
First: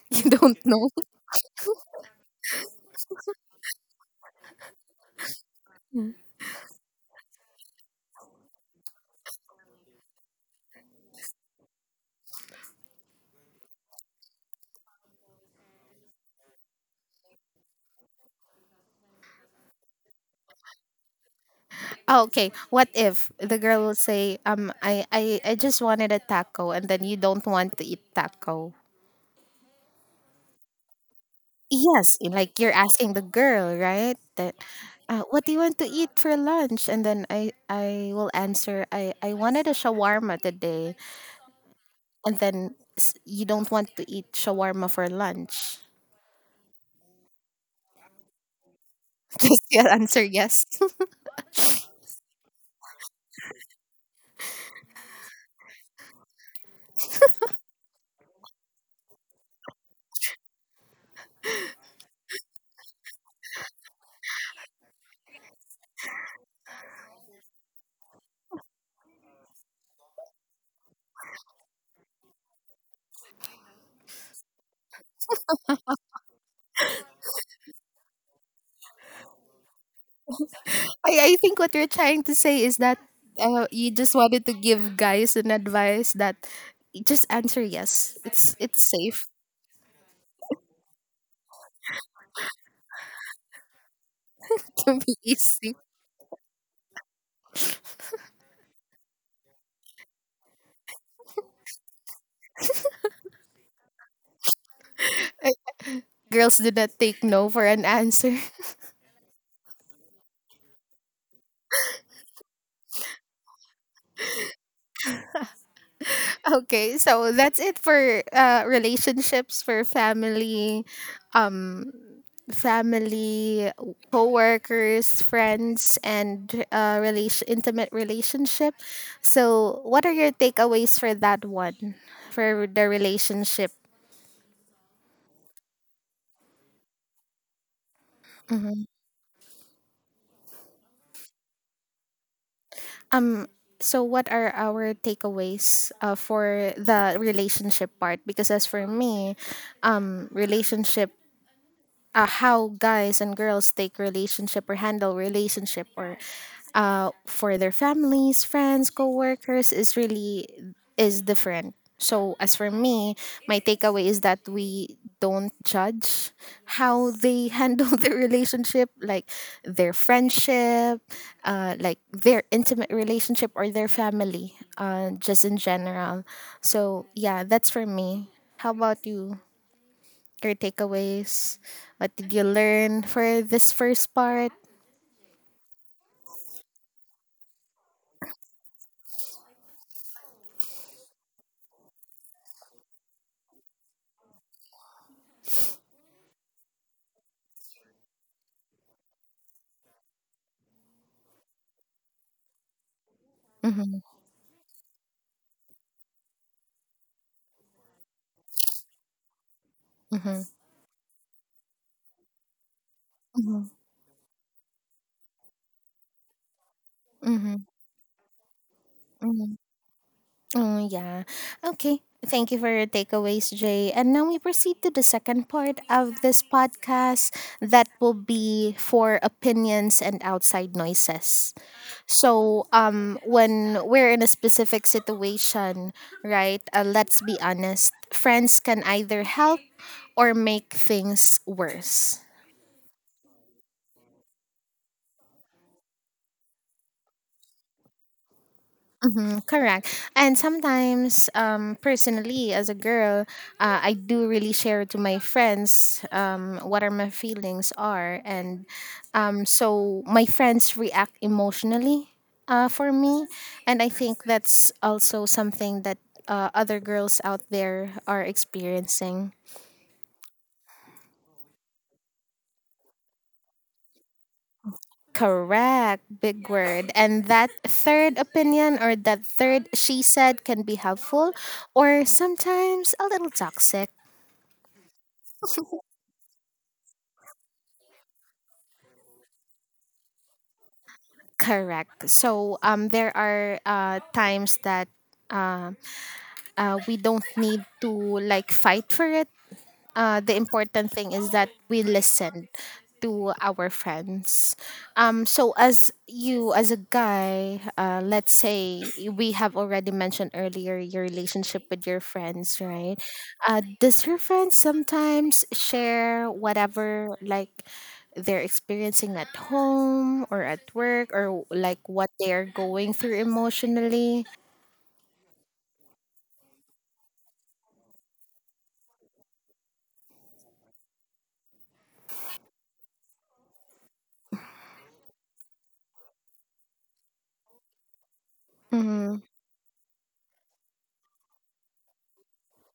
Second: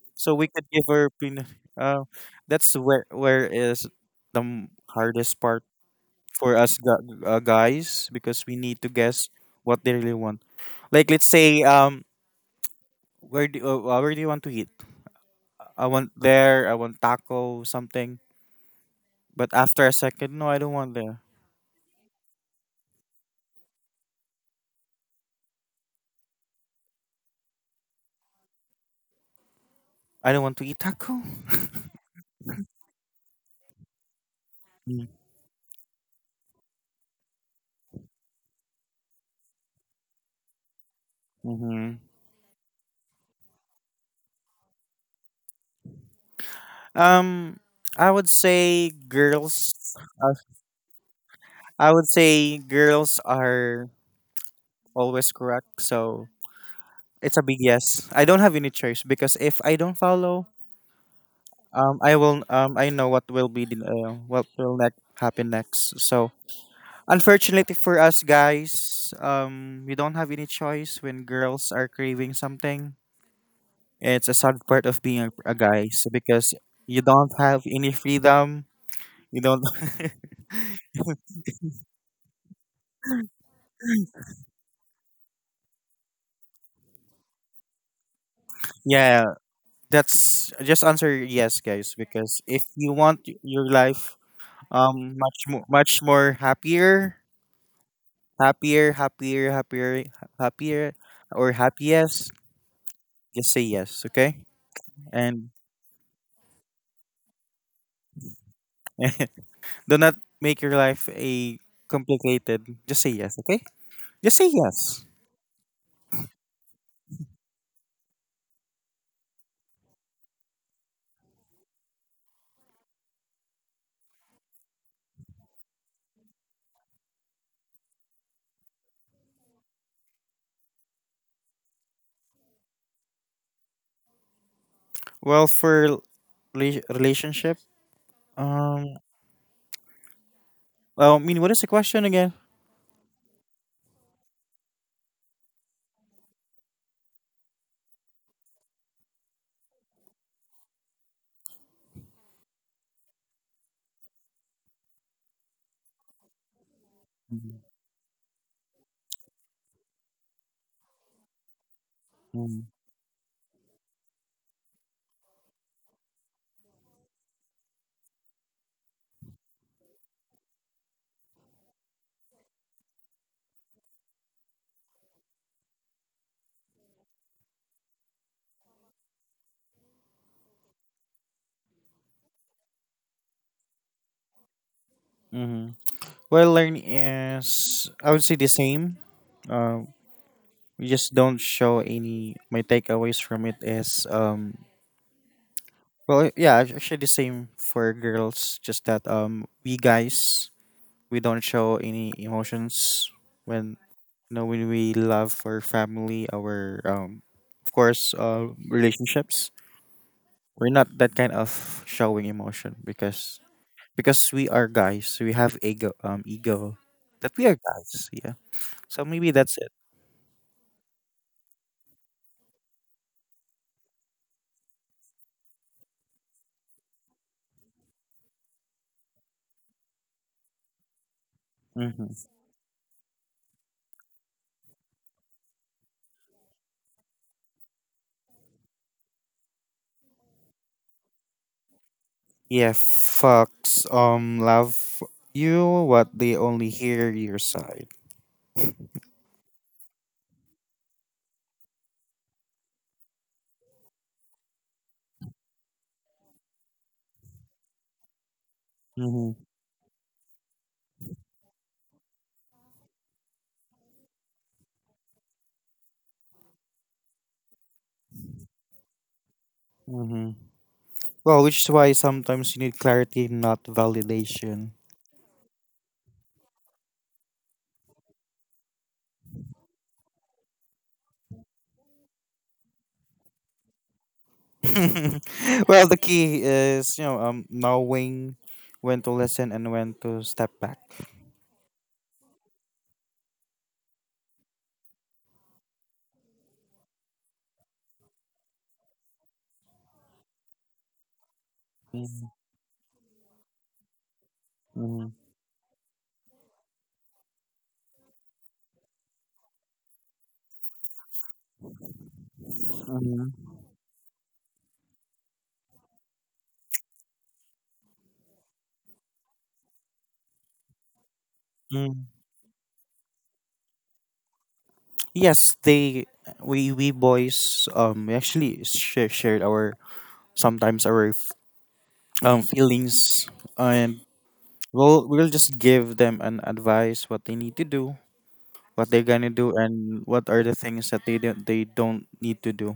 S1: You
S2: so we
S1: don't
S2: could give
S1: know.
S2: her opinion. Uh, that's where is the hardest part for us guys because we need to guess what they really want. Like, let's say, where do you want to eat? I want there. I want taco something. But after a second, no, I don't want there.
S1: Oh, okay. What if the girl will say, I just wanted a taco and then you don't want to eat taco?
S2: I don't want to eat taco.
S1: Yes. Like you're asking the girl, right? That what do you want to eat for lunch? And then I will answer, I wanted a shawarma today.
S2: Mm-hmm.
S1: And then you don't want to eat shawarma for lunch.
S2: Um, I would say
S1: <laughs> Just
S2: girls.
S1: your answer,
S2: Uh,
S1: yes.
S2: I would say girls are always correct. So it's a big yes. I don't have any choice because if I don't follow, I will I know what will be the what will next happen next. So unfortunately for us guys, we don't have any choice when girls are craving something. It's a sad part of being a guy. So because you don't have any freedom, you don't.
S1: I think what you're trying to say is that you just wanted to give guys an advice that just answer yes. It's
S2: <laughs>
S1: it's
S2: Yeah,
S1: safe
S2: that's just answer yes, guys. Because if you want your life
S1: <laughs> to be easy.
S2: much more happier, happier, happier, happier, happier, or happiest, just say yes, okay? And
S1: Girls do not take no for an answer. <laughs>
S2: <laughs> do not make your life a complicated. Just say yes, okay? Just say yes.
S1: Okay, so that's it for relationships for um, family, co-workers, friends, and relation intimate relationship. So, what are your takeaways for that one, for the relationship?
S2: Well, for relationship, um, well, what is the question again?
S1: Um, so what are our takeaways for the relationship part? Because as for me, relationship how guys and girls take relationship or handle relationship or
S2: Mm-hmm.
S1: for their families, friends, co-workers is different. So as for me, my takeaway is that we don't judge how they <laughs> handle their relationship, like their friendship, like their intimate relationship or their family, just in general. So yeah, that's for me. How about you? Your takeaways? What did you learn for this first part?
S2: Mm-hmm. Well, learn is, I would say, the same. Um, we just don't show any. My takeaways from it is, well, yeah, actually the same for girls. Just that, we guys, we don't show any emotions when,
S1: Mm-hmm,
S2: you know, when we love our family, our, of course, relationships.
S1: mm-hmm,
S2: We're not that kind of showing emotion because
S1: mm-hmm,
S2: because we are guys. We have ego, ego that we
S1: mm-hmm,
S2: are guys. Yeah. So maybe
S1: mm-hmm.
S2: that's it.
S1: Oh, yeah. Okay. Thank you for your takeaways, Jay. And now we proceed to the second part of this podcast that will be for opinions and outside noises.
S2: Hmm.
S1: So, when we're in a specific situation, right, let's be honest, friends can either help or make things worse.
S2: Yeah. Fucks. Love you. What, they only hear your side.
S1: Mm-hmm, correct. And sometimes, personally, as a girl, I do really share to my friends what are my feelings are, and
S2: Mm-hmm.
S1: so my friends react emotionally for me, and I think that's also something that other girls out there are experiencing.
S2: Mm-hmm. Well, which is why sometimes you need clarity, not validation.
S1: Correct, big word. And that third opinion or that third she said can be helpful or sometimes a little toxic.
S2: <laughs> Well, the key is, you know, knowing when to listen and when to step back.
S1: Correct. So there are times that uh, we don't need to, like, fight for it. The important thing is that we
S2: Mm,
S1: listen to our friends.
S2: mm,
S1: So as you as a guy, let's say we have already mentioned earlier your relationship with your friends, right?
S2: mm,
S1: Does your friends sometimes share whatever like they're experiencing at home or at work or like
S2: mm.
S1: what they are going through emotionally?
S2: Yes, they, we boys, we actually shared our sometimes our feelings, and we'll just give them an advice what they need to do, what they're gonna do, and what are the things that they don't need to do.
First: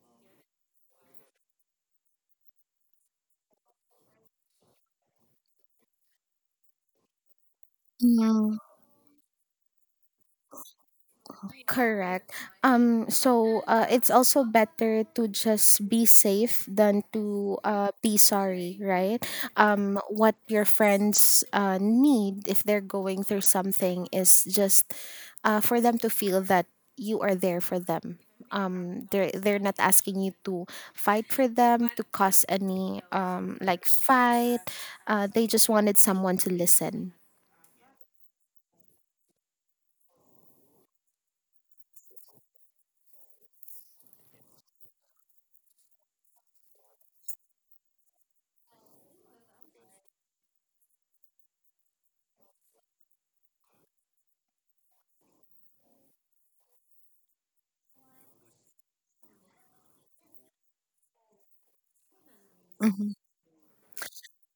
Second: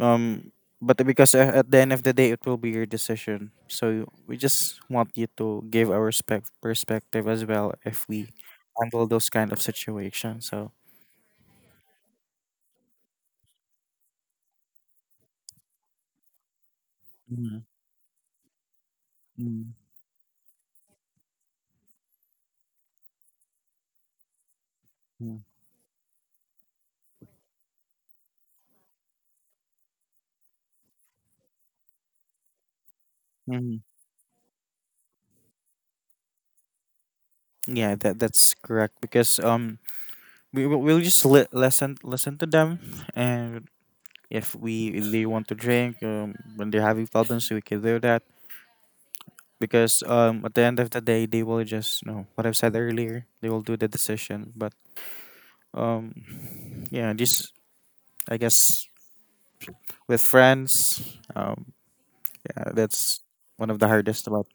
S2: um but because, at the end of the day, it will be your decision, so we just want you to give our perspective as well if we
S1: Mm-hmm.
S2: handle those kind of situations. So,
S1: Correct. So, it's also better to just be safe than to be sorry, right?
S2: mm-hmm,
S1: What your friends need if they're going through something is just for them to feel that you are there for them. They're not asking you to fight for them to cause any
S2: hmm,
S1: like fight. They just wanted someone to listen.
S2: yeah, that that's correct because, we will, we'll just listen listen to them, and if we, if they want to drink when they're having problems, we can do that because, at the end of the day, they will just, you know, what I've said earlier, they will do the decision. But, um yeah, just, I guess, with friends, yeah,
S1: Mm-hmm.
S2: that's one of the hardest about.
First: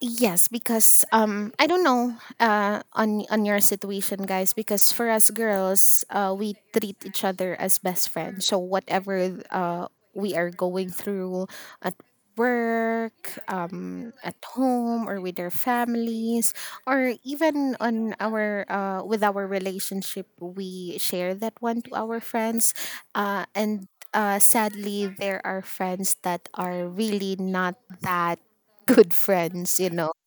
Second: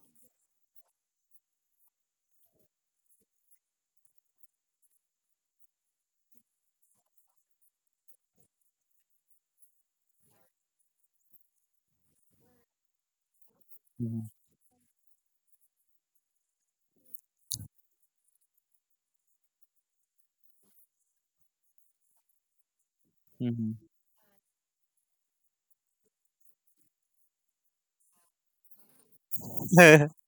S1: Yes, because I don't know on your situation, guys. Because for us girls, we treat each other as best friends. So whatever we are going through, uh, work,
S2: Mhm,
S1: at home, or with their families, or even on our with our relationship, we share that one to our friends,
S2: mhm.
S1: and sadly, there are friends that are really not that good friends,
S2: <laughs>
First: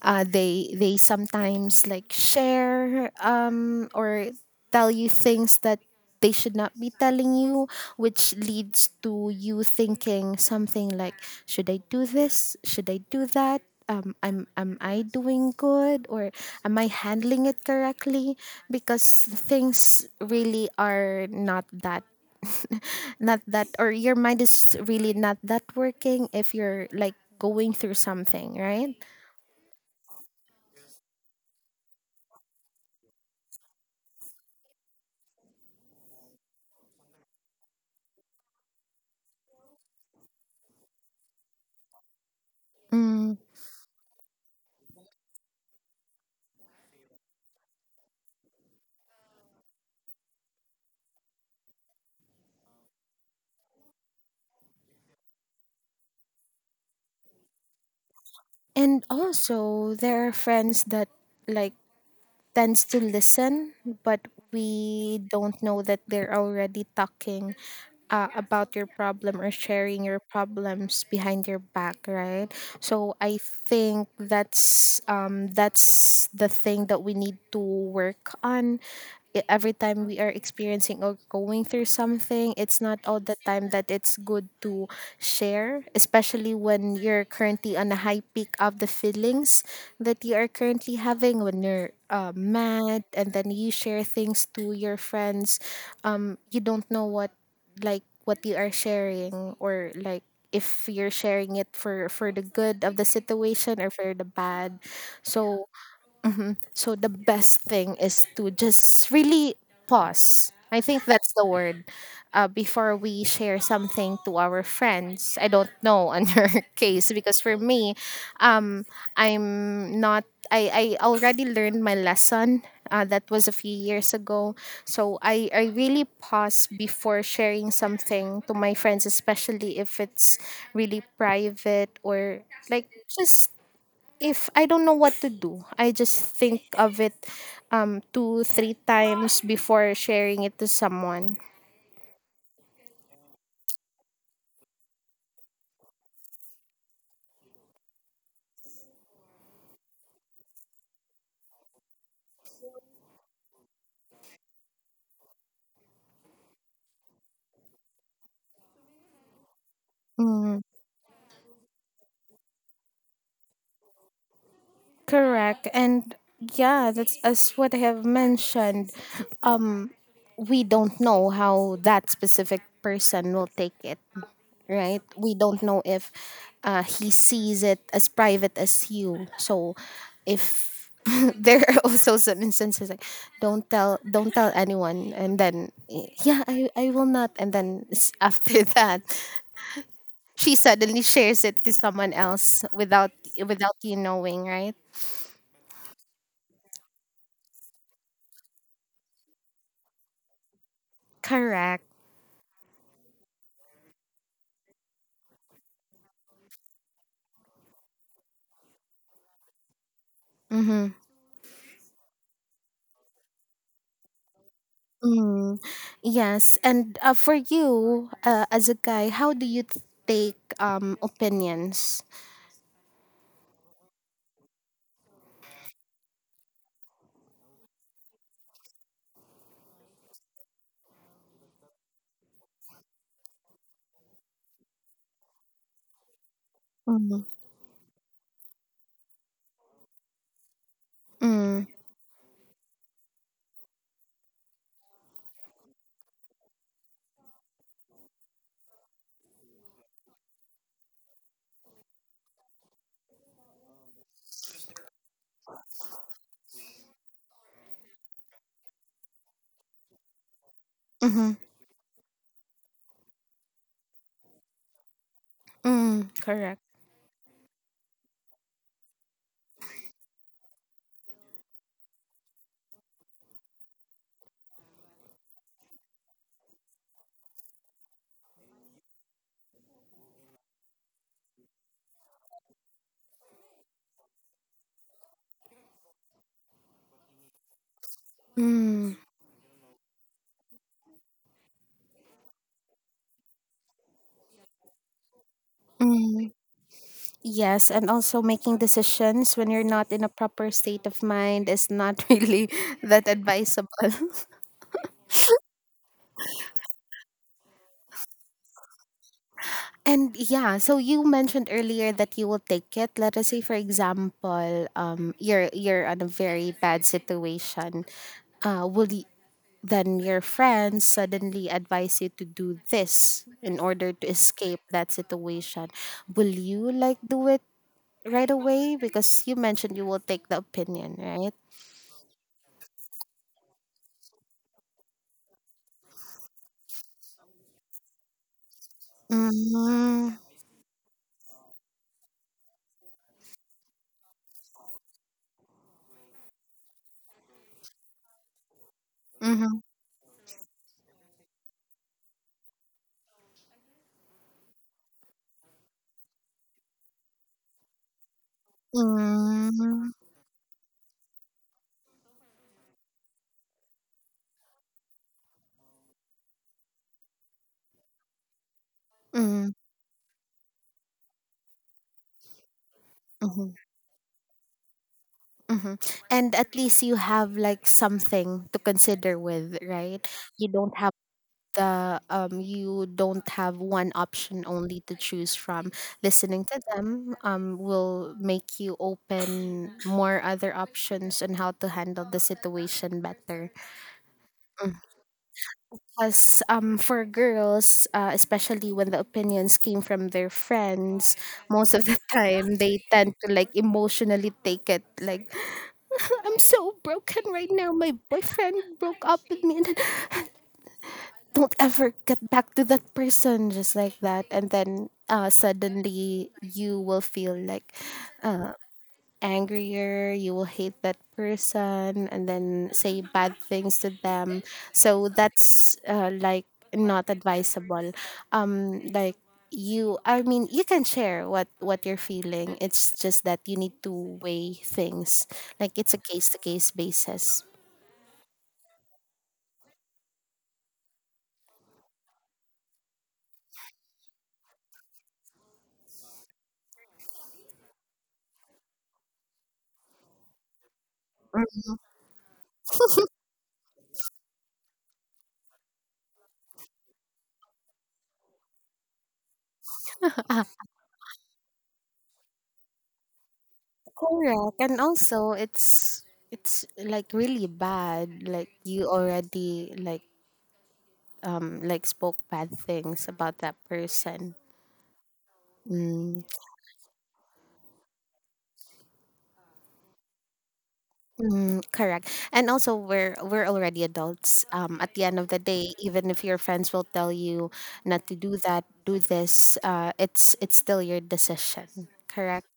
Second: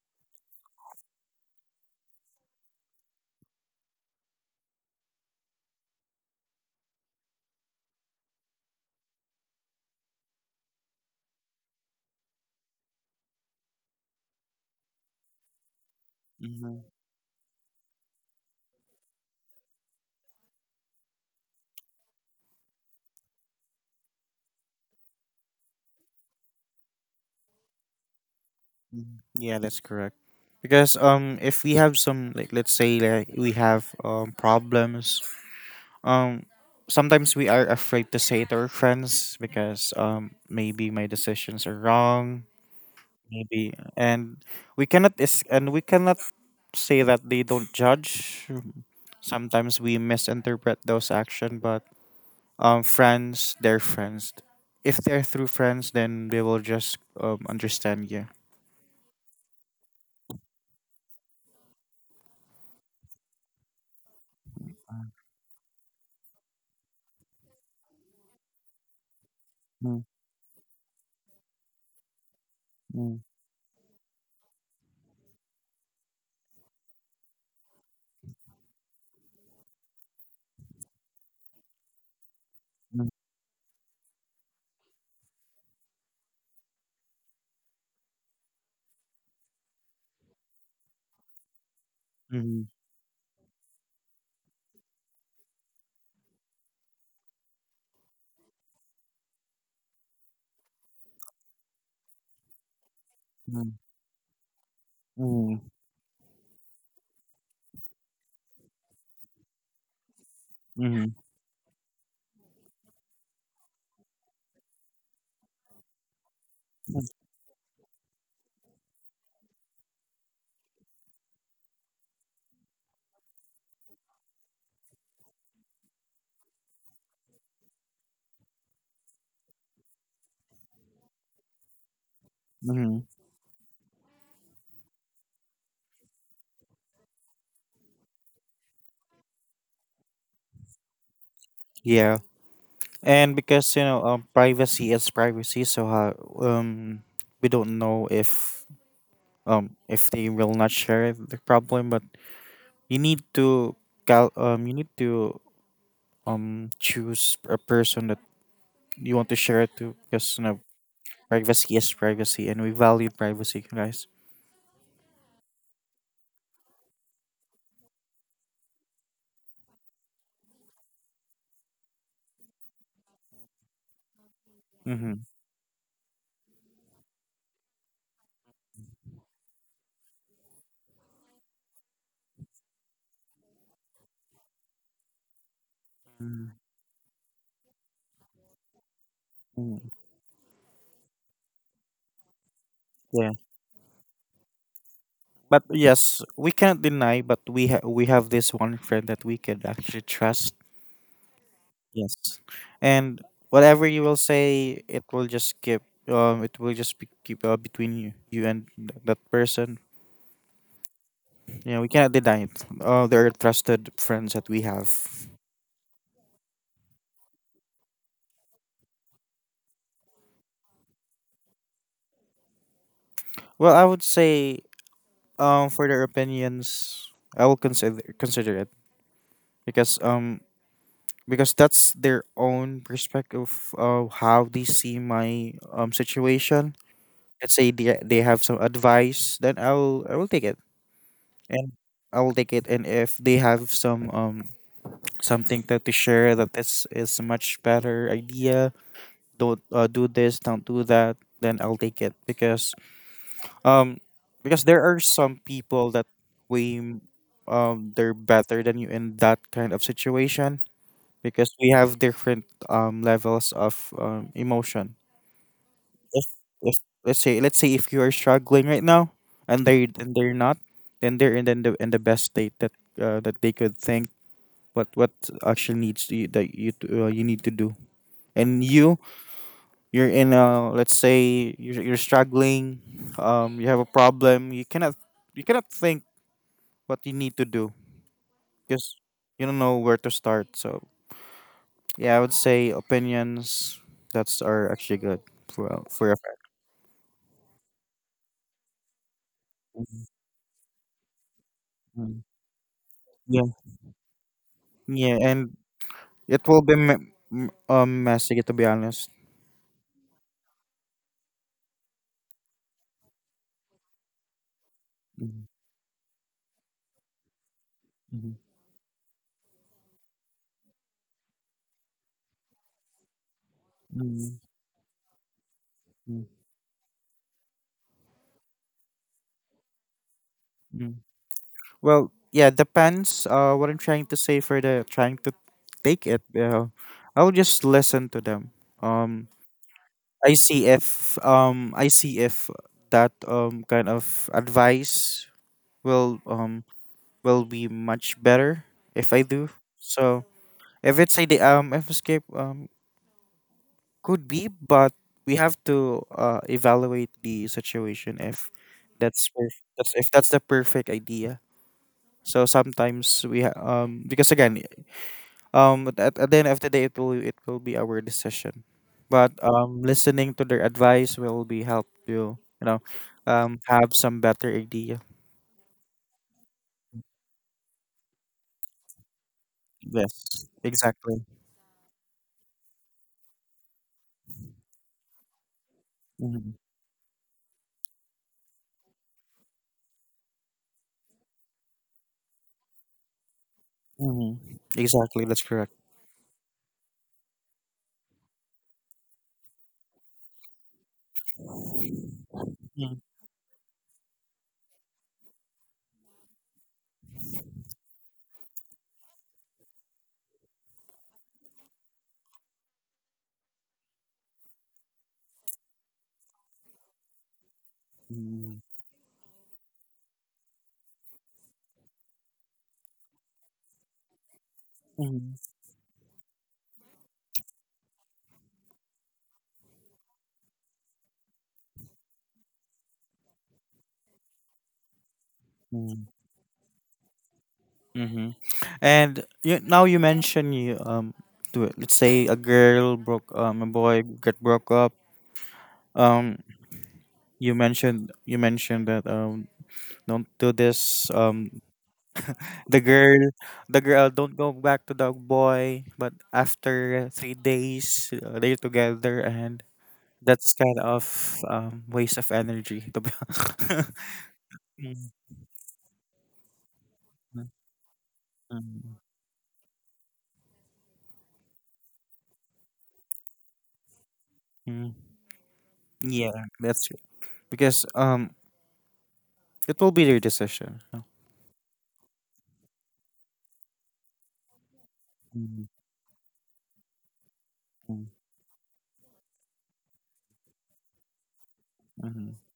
S1: they sometimes like share, or tell you things that they should not be telling you, which leads to you thinking something like, should I do this, should I do that, am I doing good, or am
S2: Mhm,
S1: I handling it correctly, because things really are not that <laughs> not that, or your mind is really not that working if you're like going through something, right?
S2: mhm. Yeah, that's correct because, if we have some, like, let's say like we have problems, um sometimes we are afraid to say it to our friends because, maybe my decisions are wrong,
S1: Mm.
S2: maybe, and we cannot say that they don't judge. Sometimes we misinterpret those action, but, friends, they're friends. If they're through friends, then they will just, understand you.
S1: And also, there are friends that, like, tends to listen, but we don't know that they're already talking about your problem or
S2: Mm,
S1: sharing your problems behind your back, right? So
S2: mm,
S1: I think that's the thing that we need to work on. Every time we are experiencing or going through something, it's not
S2: mm,
S1: all the time that it's good to share, especially when you're currently on a high peak of the feelings that you are currently having, when you're
S2: mhm,
S1: mad and then you share things to your friends. You don't know what, what you are sharing, or like, if you're sharing it for the good of the
S2: mm,
S1: situation or for the bad.
S2: mm,
S1: So so the best thing is to just really pause, I think
S2: mhm,
S1: that's the word. Before we share something to our friends, I don't know on <laughs> your
S2: mm,
S1: case. Because for me, I'm not I, I already learned my lesson. That was a few years ago. So I really pause before sharing something to my friends, especially if it's really private, or like,
S2: mhm.
S1: just if I don't know what to do. I just think of it two, three times before sharing it to someone.
S2: Yeah, and because, you know, privacy is privacy, so how, um, we don't know if, if they will not share the problem, but you need to cal you need to choose a person that you want to share it to because, you know,
S1: Mm,
S2: privacy, yes, privacy, and we value privacy, guys.
S1: correct. And yeah, that's as what I have mentioned. um, we don't know how that specific person will take it, right?
S2: Mm-hmm.
S1: We don't know if he sees it as private as you. So if <laughs> there are also some instances like don't tell anyone and then yeah, I will not and then <laughs> after that
S2: Mm-hmm.
S1: she suddenly shares it to someone else without
S2: Yeah,
S1: without you knowing, right?
S2: but yes, we can't deny. But we have this one friend that we can actually trust.
S1: Correct.
S2: Yes, and whatever you will say, it will just keep. It will just be keep, between you, you and that person. Yeah, we cannot deny it. There are trusted friends that we have.
S1: Mm, yes, and for you, as a guy, how do you take opinions?
S2: Well, I would say, for their opinions, I will consider it because, because that's their own perspective of how they see my situation.
S1: Mm,
S2: Let's say they have some advice, then I will take it,
S1: mm,
S2: and I will take it. And if they have some something that to share, that this is a much better idea, don't, do this, don't do that, then I'll take it because, um because there are some people that we, they're better than you in that kind of situation
S1: mm-hmm,
S2: because we have different levels of, emotion.
S1: mm,
S2: If,
S1: correct.
S2: if, let's say if you are struggling right now, and they're not, then they're in the in the best state that, that they could think what actually needs to you, that you to, you need to do. And you, you're in a, let's say you're struggling, you have a problem, you cannot, you cannot think what you need to do
S1: Mm,
S2: because you don't know where to start. So yeah, I would say opinions that's are actually good for, for a
S1: mm,
S2: friend.
S1: yes, and also making decisions when you're not in a proper state of mind is not <laughs>
S2: Mhm.
S1: really that
S2: Yeah,
S1: advisable.
S2: yeah, and it will be messy, to be honest.
S1: And yeah, so you mentioned earlier that you will take it. Let us say, for example,
S2: Mhm,
S1: you're on a very bad situation.
S2: mhm,
S1: Will Then your friends suddenly advise you to do this in order to
S2: mhm,
S1: escape that situation.
S2: mhm,
S1: Will you like do it right away? Because you mentioned you will take the opinion,
S2: mhm.
S1: right?
S2: Well, yeah, depends. What I'm trying to say for the trying to take it, I will just listen to them. Um,
S1: Mm-hmm.
S2: I see if, I see if that kind of advice will, will be much better if I do.
S1: Mm-hmm.
S2: So if it's a the, if escape, could be, but we have to evaluate the situation if that's
S1: Mm-hmm.
S2: that's, if that's the perfect idea. So sometimes because again, at the end of the day, it will, it will be our decision, but,
S1: Mm-hmm.
S2: listening to their advice will be help you, you know, have some better idea.
S1: Mm-hmm. And at least you have like something to consider with, right? You
S2: Yes,
S1: don't have
S2: exactly.
S1: the you don't have one option only to choose from. Listening
S2: Hmm.
S1: to them, will make you open more other options on how to handle the situation better.
S2: Hmm. Exactly, that's correct.
S1: Because for girls, especially when the opinions came from their friends, most of the <laughs> time they
S2: Mm-hmm.
S1: tend to like emotionally take it like <laughs> I'm so broken right now. My boyfriend broke up with me, and don't ever get back to that person just like that, and then suddenly you will feel like uh, angrier, you will hate that person and then say bad things to them, so
S2: Mm-hmm.
S1: that's, like not advisable, like you, I mean, you can share what you're feeling. It's just that you need to weigh things, like it's a case to case basis.
S2: Mm-hmm. And you, now you mention you, do it. Let's say a girl broke, a boy get broke up. Um you mentioned, that, don't do this, the girl the girl don't go back to the boy, but after 3 days, they're together, and
S1: <laughs>
S2: that's kind of, waste of energy to be <laughs>
S1: Correct, and
S2: Mm,
S1: also it's like really
S2: mm,
S1: bad. Like you
S2: mm,
S1: already like spoke bad things about that person.
S2: mm. <laughs>
S1: Mm,
S2: Yeah, that's it because, it will be their decision. No?
S1: mm, correct, and also we're already adults. At the end of the day, even if your friends will tell you not
S2: Mm,
S1: to do that, do this, it's still your decision.
S2: hmm.
S1: Correct.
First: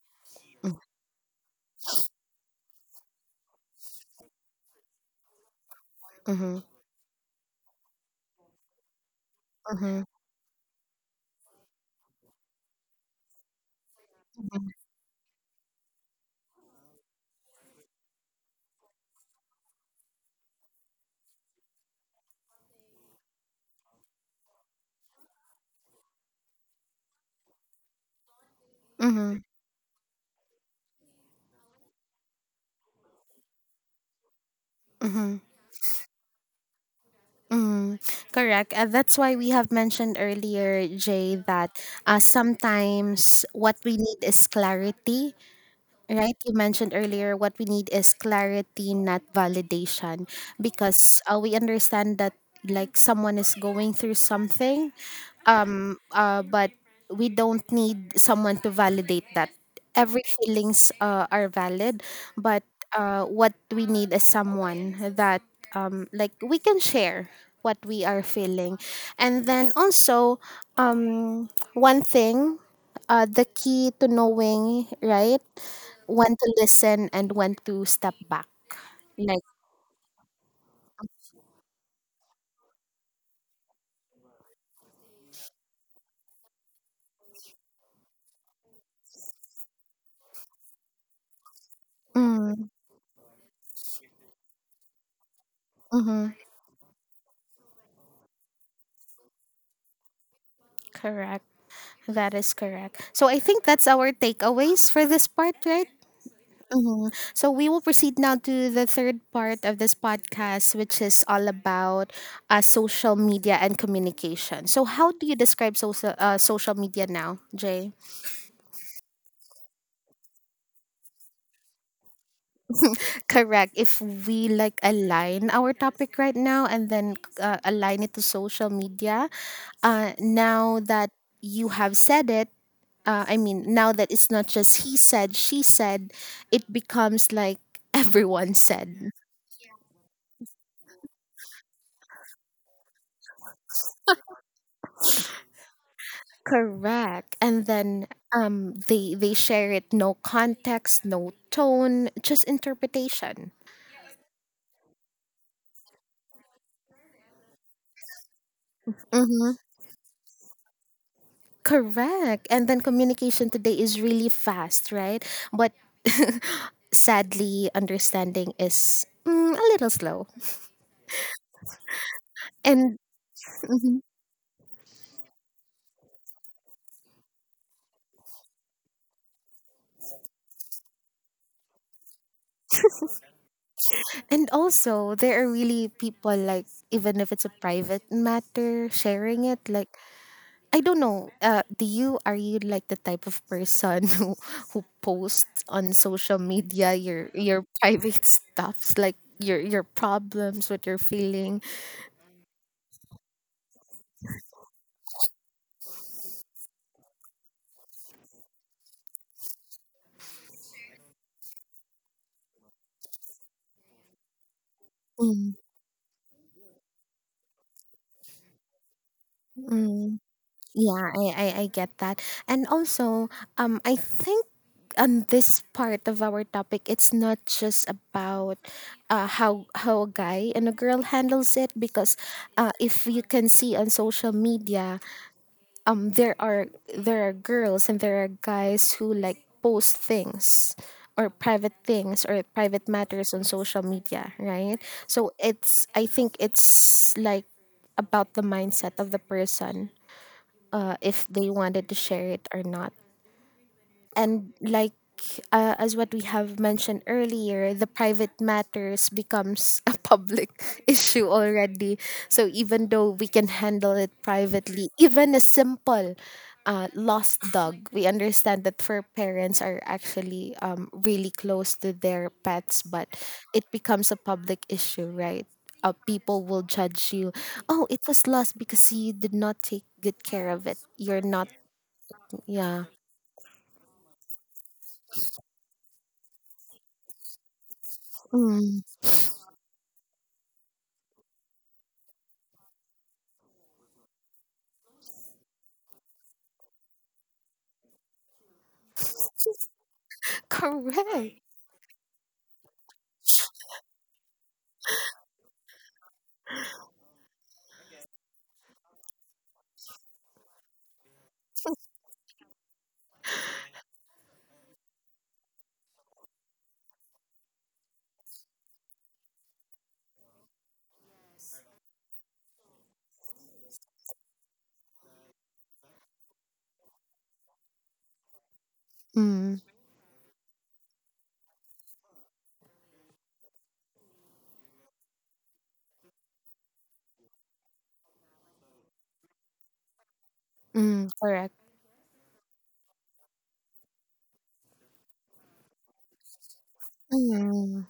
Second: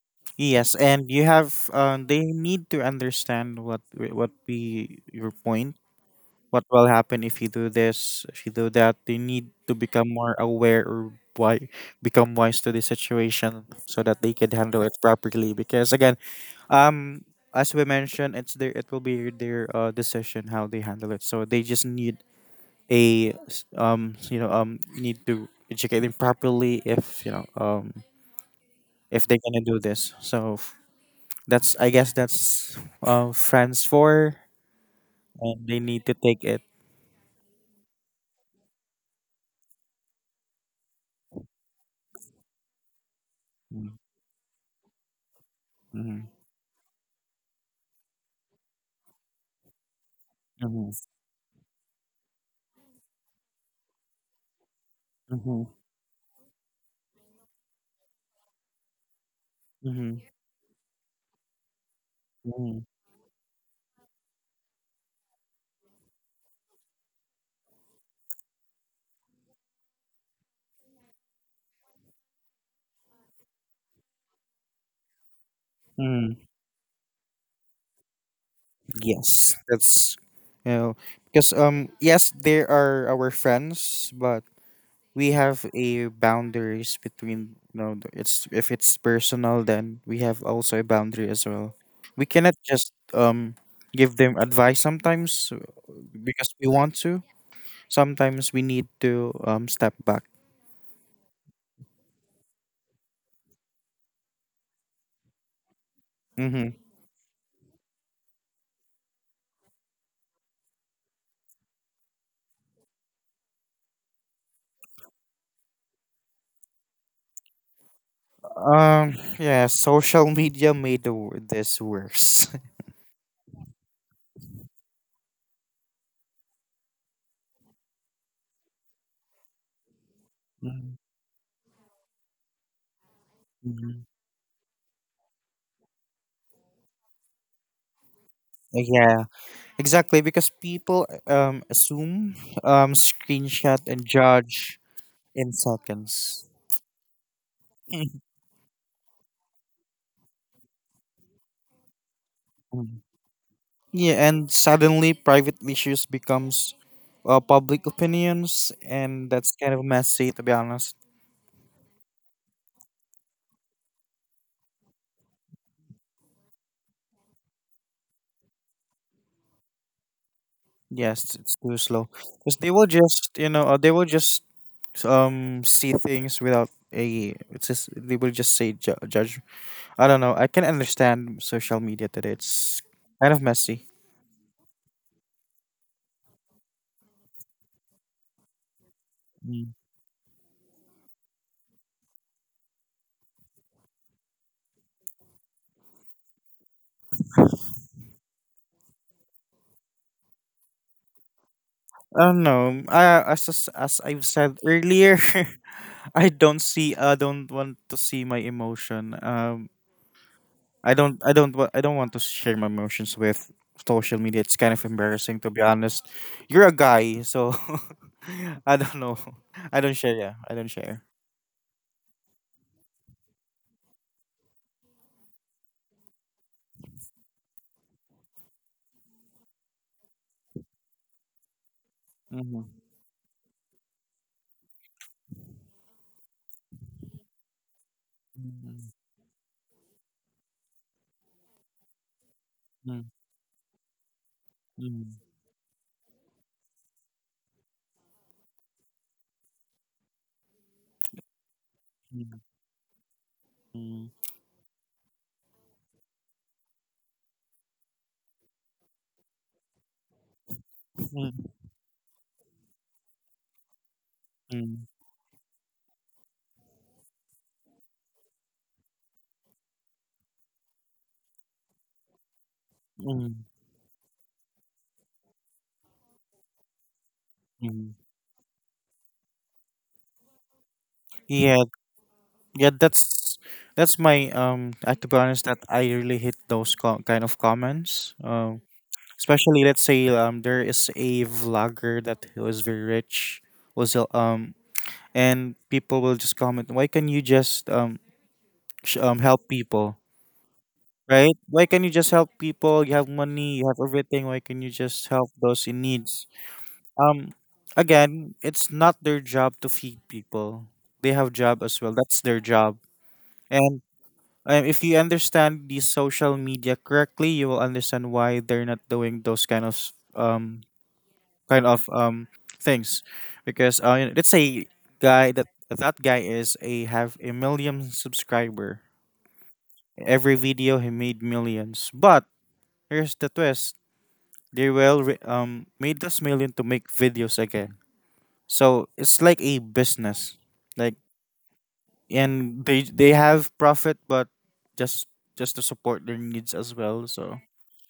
S2: Yes,
S1: Mm,
S2: and you have, they need to understand what, what be your point.
S1: mm-hmm,
S2: What will happen if you do this, if you do that? They need to
S1: mm-hmm,
S2: become more aware, or why, become wise to the situation so that they can handle
S1: mm-hmm,
S2: it properly. Because again, um, as we mentioned, it's their, it will be their, decision how they handle it. So they just need you know, need to educate them properly if you know, if
S1: mm-hmm.
S2: they're gonna do this. So that's, I guess, that's, France four,
S1: Mm-hmm.
S2: and they need to take it.
S1: Mm, correct. That's why we have mentioned earlier, Jay, that sometimes what
S2: Mm-hmm.
S1: we need is clarity, right? You mentioned earlier what we need is clarity, not validation,
S2: Mm-hmm.
S1: because we understand that like someone is going through something,
S2: Mm-hmm.
S1: but we don't need someone to validate that.
S2: Mm-hmm.
S1: Every feelings are valid, but
S2: Mm-hmm.
S1: what we need is someone that like we can share what we are feeling, and then also um, one thing, the key to knowing right when to
S2: Hmm.
S1: listen and when to step back. Like,
S2: Yes, that's, you know, because, yes, they are our friends, but we have a boundaries between, you know, it's, if it's personal, then we have also a boundary as well. We cannot
S1: mm,
S2: just, give them advice sometimes,
S1: mm-hmm,
S2: because we want to. Sometimes we need to, step back.
S1: correct. That is correct. So I think that's our takeaways for this part, right?
S2: Mm-hmm.
S1: Mhm. So we will proceed now to the third part of this podcast, which is all about social media and communication. So, how do you describe social, social media now, Jay?
S2: Um, yeah, social media made the, this worse. <laughs>
S1: Correct. If we like align our topic right now and then align it to social media, now
S2: Mhm,
S1: that you have said it, I mean, now
S2: mhm.
S1: that it's not just he said, she said, it becomes like <laughs> everyone said.
S2: Yeah, exactly. Because people, assume, screenshot and judge in seconds.
S1: Correct. And then they share it, no context, no tone, just
S2: Mhm.
S1: interpretation.
S2: Yeah, and suddenly private issues becomes, public opinions, and
S1: Mm-hmm.
S2: that's kind of messy, to be honest.
S1: Correct. And then communication today is really fast, right? But <laughs> sadly, understanding is a little slow.
S2: Yes, it's too slow. Because they will
S1: And
S2: just, you know, they
S1: mhm.
S2: will just, see things without a. It's just they will just say judge. I don't know. I can understand social media today. It's kind of messy.
S1: And also there are really people like, even if it's a private matter, sharing it
S2: Mm.
S1: like I don't know. Do you are you like the type of person <laughs> who posts on social media your <laughs> private stuffs like your problems, what you're feeling?
S2: I don't know. I, as I've said earlier, <laughs> I don't see. I don't want to see my emotion. I don't. I don't want to share my emotions with social media. It's kind of embarrassing, to
S1: Mm,
S2: be honest. You're a guy, so <laughs> I don't know. I don't share.
S1: mm.
S2: Yeah, I don't share.
S1: Yeah, I I get that. And also, I think on this part of our topic, it's not just about how a guy and a girl handles it, because
S2: Mhm.
S1: if you can see on social media, um there are there are girls and there are
S2: Mm,
S1: guys who like post things or private
S2: mm,
S1: matters on social media, right?
S2: mm,
S1: So it's I think it's like about the mindset of the person, if they wanted to share
S2: mm,
S1: it or not,
S2: mm,
S1: and like as what we have mentioned earlier, the private matters becomes a <laughs> public issue
S2: mm,
S1: already. So even though we can handle it
S2: mm,
S1: privately, even a simple lost dog, we understand that fur parents are actually, really close to their pets, but
S2: mm.
S1: it becomes a public issue, right? Uh, people will judge you. Oh,
S2: Mm.
S1: it was lost because you did not take good care of it, you're not.
S2: Yeah, yeah,
S1: Yeah.
S2: that's my to be honest that I really hate kind of comments.
S1: Mm.
S2: Especially, let's say, there is a vlogger that was very rich, was and people will just comment, why can you just help people?
S1: <laughs>
S2: Right,
S1: Correct.
S2: why can you just help people? You have money, you have everything, why can you just help those in needs? um Again, it's not their job to feed people. They have job as well, that's their job. And if you understand the social media correctly, you will understand why they're not doing those kind of things, because you know, let's say guy that that guy is a have a million subscriber.
S1: Mm,
S2: Every video he made millions, but here's the twist: they will made those million to make videos again. So it's like a business, like,
S1: mm, correct.
S2: and they have profit, but just just to support their needs as well. So.
S1: Mm,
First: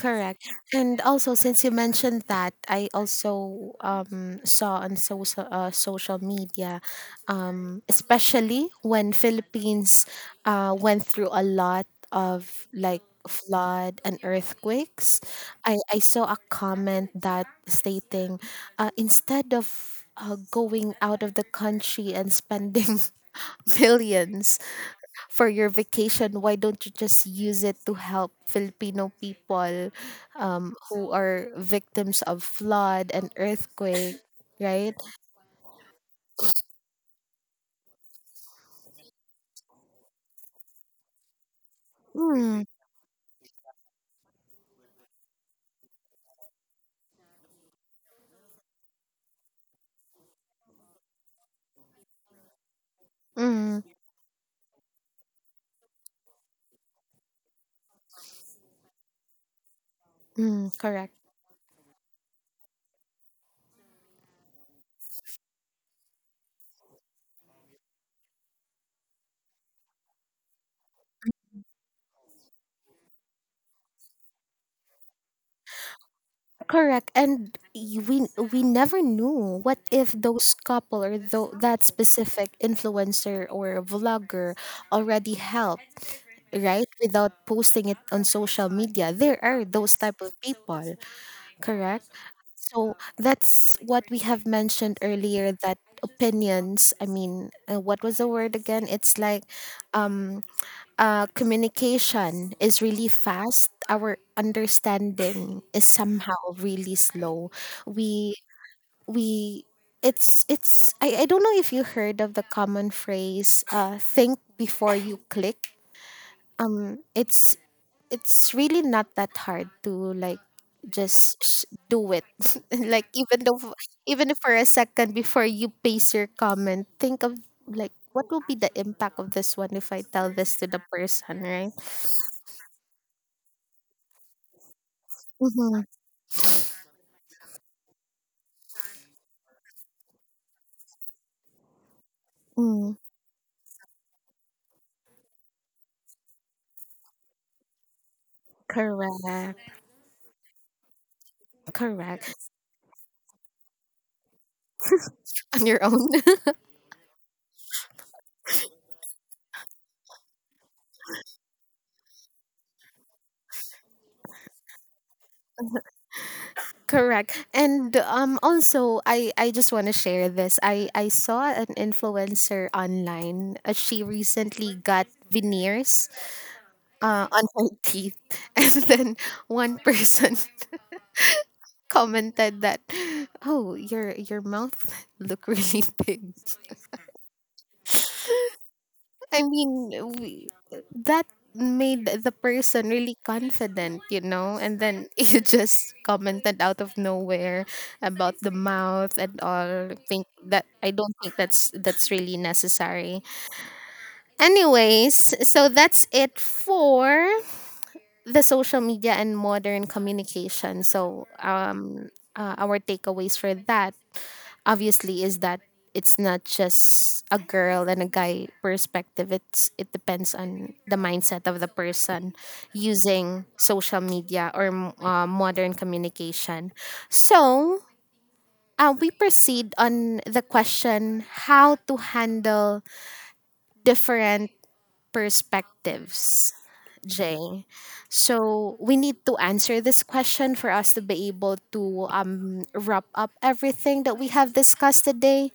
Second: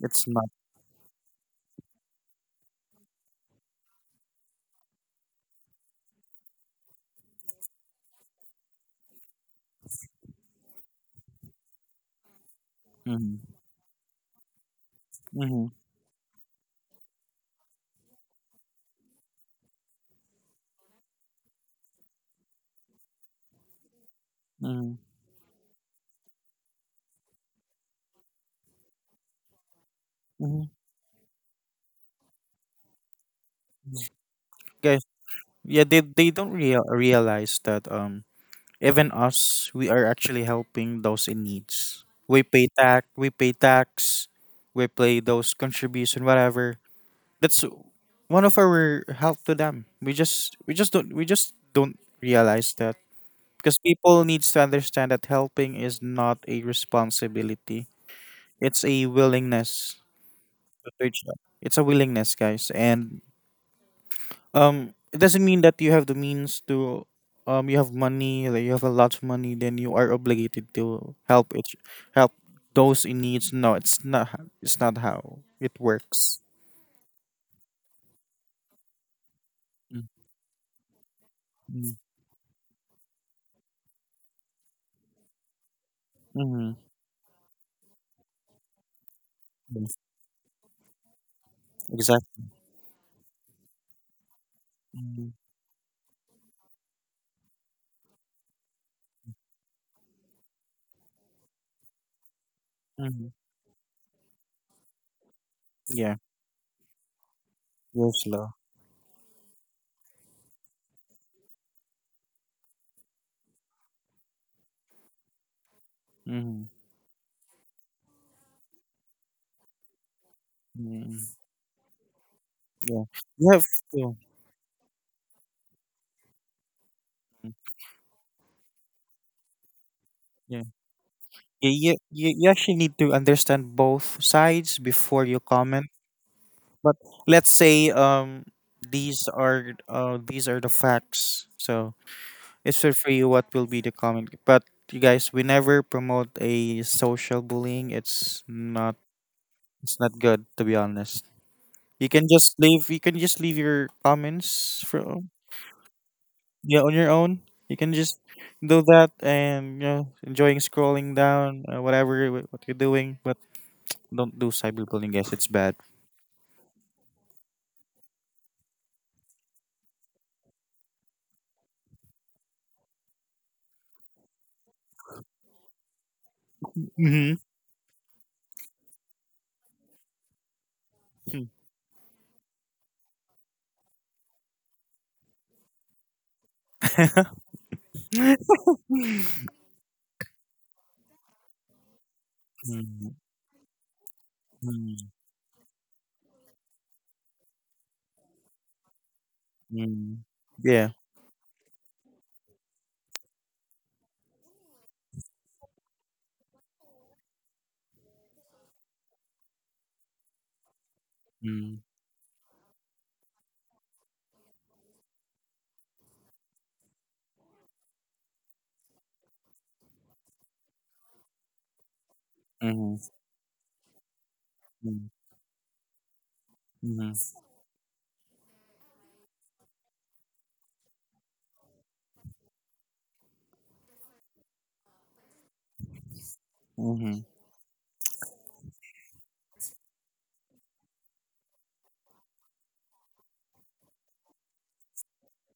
S2: It's not.
S1: And also, since you mentioned that, I also saw on social, social media, especially when Philippines went through a lot of like
S2: Mm-hmm.
S1: flood and earthquakes,
S2: Mm-hmm.
S1: I saw a comment that stating, instead of going out of the country and spending <laughs> millions
S2: Mm-hmm.
S1: for your vacation, why don't you just use it to help Filipino people,
S2: Hmm.
S1: who are victims of flood and earthquake, right?
S2: Guys, yeah, they don't realize that even us, we are actually helping those in needs. We
S1: Mm,
S2: pay tax, we pay tax, we pay those contribution whatever. That's one of our help to them. We just don't realize that, because
S1: mm,
S2: people needs to understand that helping is not a responsibility. It's a willingness
S1: mm,
S2: to
S1: correct.
S2: reach out. It's a willingness, guys, and it doesn't mean that you have the means to, you have money, like you have a lot of money, then you are obligated to help it, help those in needs. No, it's not how it works.
S1: Correct. And we never knew what if those couple or that
S2: Mm-hmm.
S1: specific influencer or vlogger already helped,
S2: Mm-hmm.
S1: right? Without posting it on social media. There are those type of people. Correct.
S2: Exactly.
S1: So that's what we have mentioned
S2: Mm-hmm.
S1: earlier that opinions, I mean, what was the word again? It's like um, communication is really fast. Our understanding is
S2: Yeah,
S1: somehow really slow.
S2: you're
S1: We,
S2: slow.
S1: we, it's, I don't know if you heard of the common phrase, think before you click.
S2: Mm-hmm.
S1: It's it's really not that hard to like
S2: Mm-hmm.
S1: just do it <laughs>
S2: Yeah,
S1: like even
S2: you
S1: though,
S2: have to.
S1: even if for a second before you pace your comment, think of like what will be the impact of this one if I tell this
S2: Yeah,
S1: to the person,
S2: you,
S1: right?
S2: you, you you actually need to understand both sides before you comment.
S1: Mm-hmm.
S2: But let's say, these are, these are the facts, so it's fair
S1: Mm,
S2: for you what will be the comment, but you guys, we never promote a social bullying. It's not,
S1: correct.
S2: it's not good, to be honest. you can
S1: Correct.
S2: just leave you can just leave your comments for,
S1: <laughs> On your own. <laughs>
S2: yeah, on your own. You can just do that and, you know, enjoying scrolling down, whatever what you're doing, but don't do cyberbullying, guys. It's bad.
S1: Correct. And also, I just want to share this. I saw an influencer online. Uh, she recently got veneers
S2: <laughs>
S1: on her teeth. <laughs> And then one person <laughs> commented that, "Oh, your mouth <laughs> look really big."
S2: Mm-hmm.
S1: I mean, we, that made the person really confident, you know. And then
S2: <laughs>
S1: <laughs> you just commented out of nowhere about the mouth and all. I
S2: Mm.
S1: think that
S2: Yeah.
S1: I don't think that's really necessary. Anyways, so that's it for the social media and modern communication. So,
S2: Mm.
S1: our takeaways for that obviously is that it's not just a girl and a guy perspective. It's it depends on the mindset of the person
S2: Mhm.
S1: using social media or
S2: Mm.
S1: modern communication.
S2: Mhm.
S1: So. We proceed on the question how to handle different perspectives.
S2: Mhm.
S1: Jay. So we need to answer this question for us to be able to wrap up everything that we have discussed today.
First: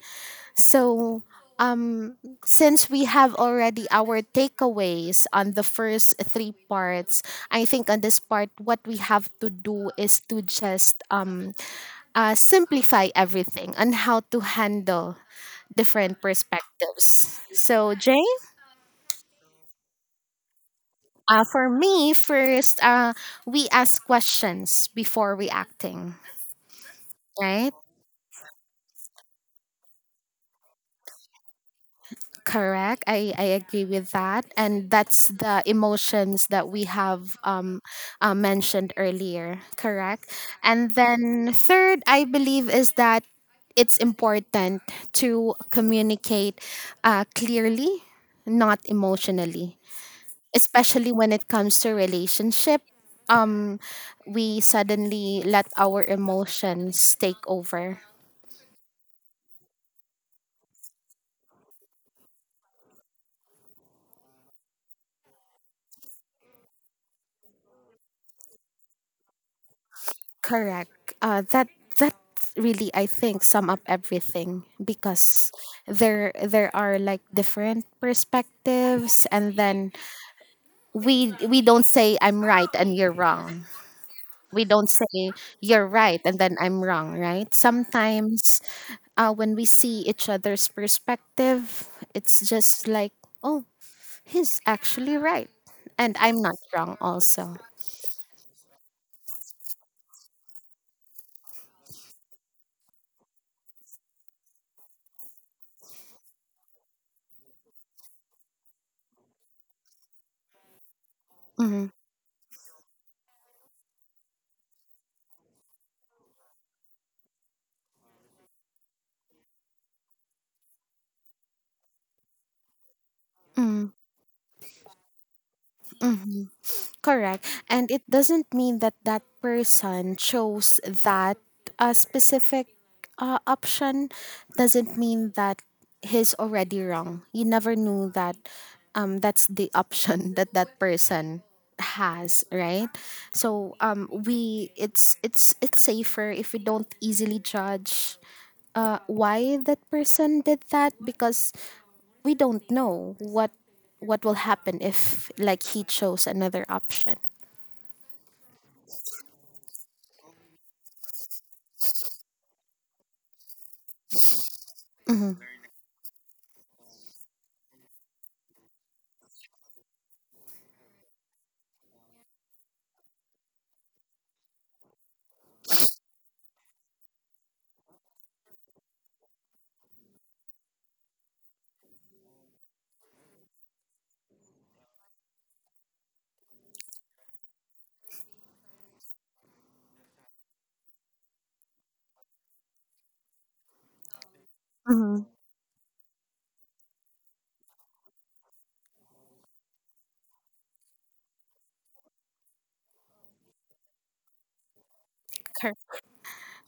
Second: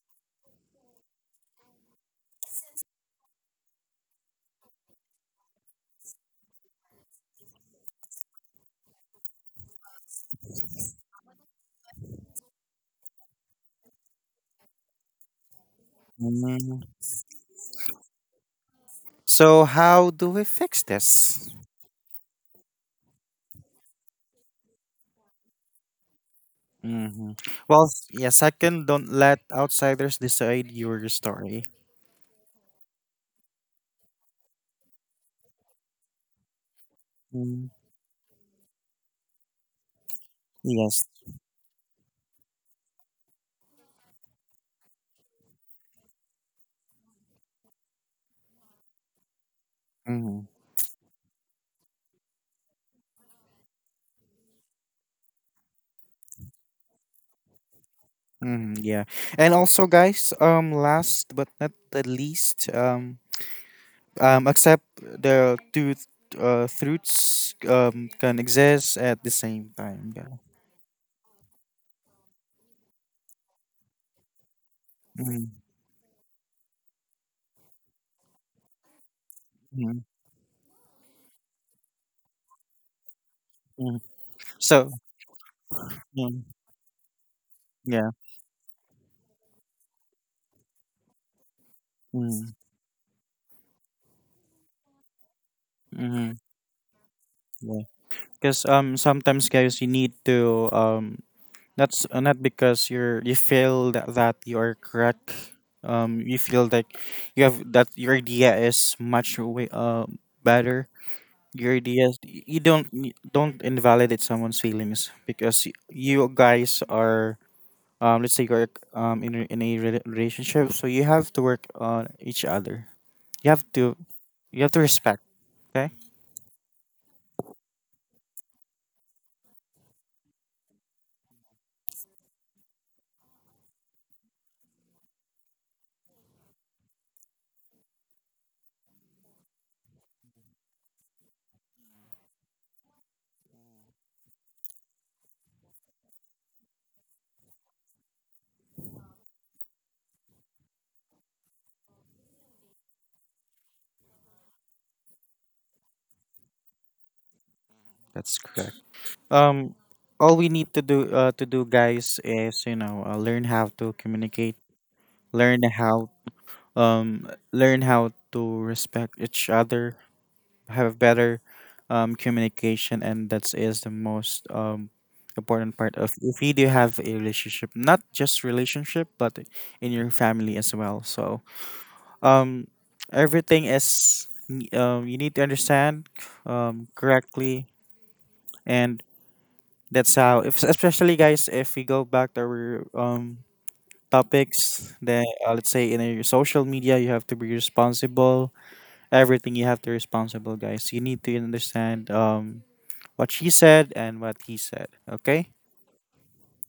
S1: So um, since we have already our takeaways on the first three parts, I think on this part, what we have to do is to just simplify everything on how to handle different
S2: Mm.
S1: perspectives. So, Jay?
S2: So how do we fix this?
S1: For me, first, we ask questions before reacting,
S2: Hmm.
S1: right?
S2: Well, yeah. Second, don't let outsiders decide your story.
S1: Correct. I agree with that. And that's the emotions that we have
S2: Mm.
S1: mentioned earlier. Correct. And
S2: Yes.
S1: then, third, I believe is that it's important to communicate clearly, not emotionally,
S2: Hmm.
S1: especially when it comes to relationship. um we suddenly let our emotions take over.
S2: Hmm. Yeah. And also, guys. Last but not the least. Accept the two truths can exist at the same time. Yeah.
S1: Correct. Uh, that that really I think sum up everything,
S2: Mm-hmm.
S1: because there are like different perspectives, and then we don't say I'm right and you're wrong, we don't
S2: So.
S1: say you're right and
S2: Mm.
S1: then I'm wrong, right?
S2: Yeah.
S1: Sometimes when we see each other's perspective, it's just like, oh, he's actually right. And
S2: Mm-hmm.
S1: I'm not wrong, also.
S2: Yeah. Because sometimes, guys, you need to, that's not because you feel that you're correct. You feel like you have that your idea is much way better. Your
S1: Mm-hmm.
S2: idea is- y- You don't you don't invalidate someone's feelings because you guys are, let's say you're, in a, relationship, so you have to work on each other. You have
S1: Mm-hmm.
S2: to, you have to respect, okay?
S1: Mm-hmm. Correct. And it doesn't mean that that person chose that, specific, option, doesn't mean that he's already wrong. You never knew that, that's the <laughs> option that that person has, right? So we it's safer if we don't easily judge why that person did that, because we don't know what will happen if like he chose another option.
S2: That's correct. um all we need to do to do, guys, is, you know, learn how to communicate,
S1: Mm-hmm.
S2: learn how, learn how to respect each other, have better communication, and that is the most important part of, if you do have a relationship, not just relationship, but in your family as well. So, um everything is you need to understand correctly. And that's how, if, especially, guys, if we go back to our topics, then
S1: Mm-hmm.
S2: let's say in your social media, you have to be responsible. Everything you have to responsible, guys. You need to understand, what she said and what he said. Okay.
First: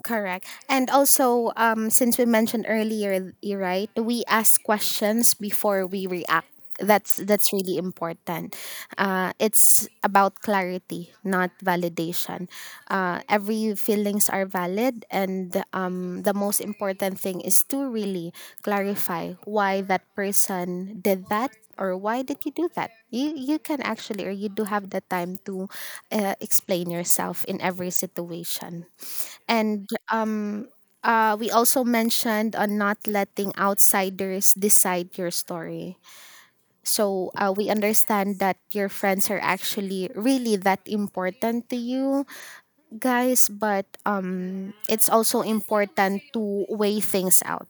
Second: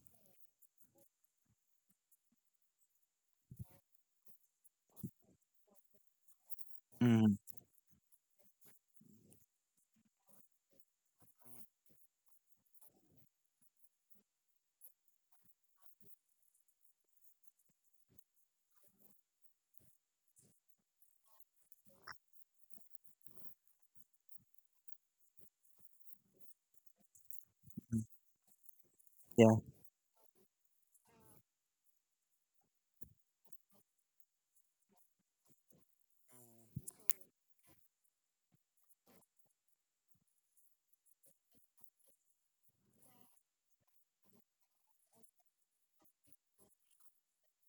S1: Correct. And also, since we mentioned earlier, right, we ask questions before we react.
S2: Mm-hmm.
S1: That's really important. It's about clarity, not validation. Every feelings are valid, and the most important thing is to really clarify why that person did that, or why did you do that. You can actually, or you do have the time to explain yourself in every situation.
S2: Yeah.
S1: And we also mentioned on not letting outsiders decide your story. So we understand that your friends are actually really that important to you guys, but it's also important to weigh things out.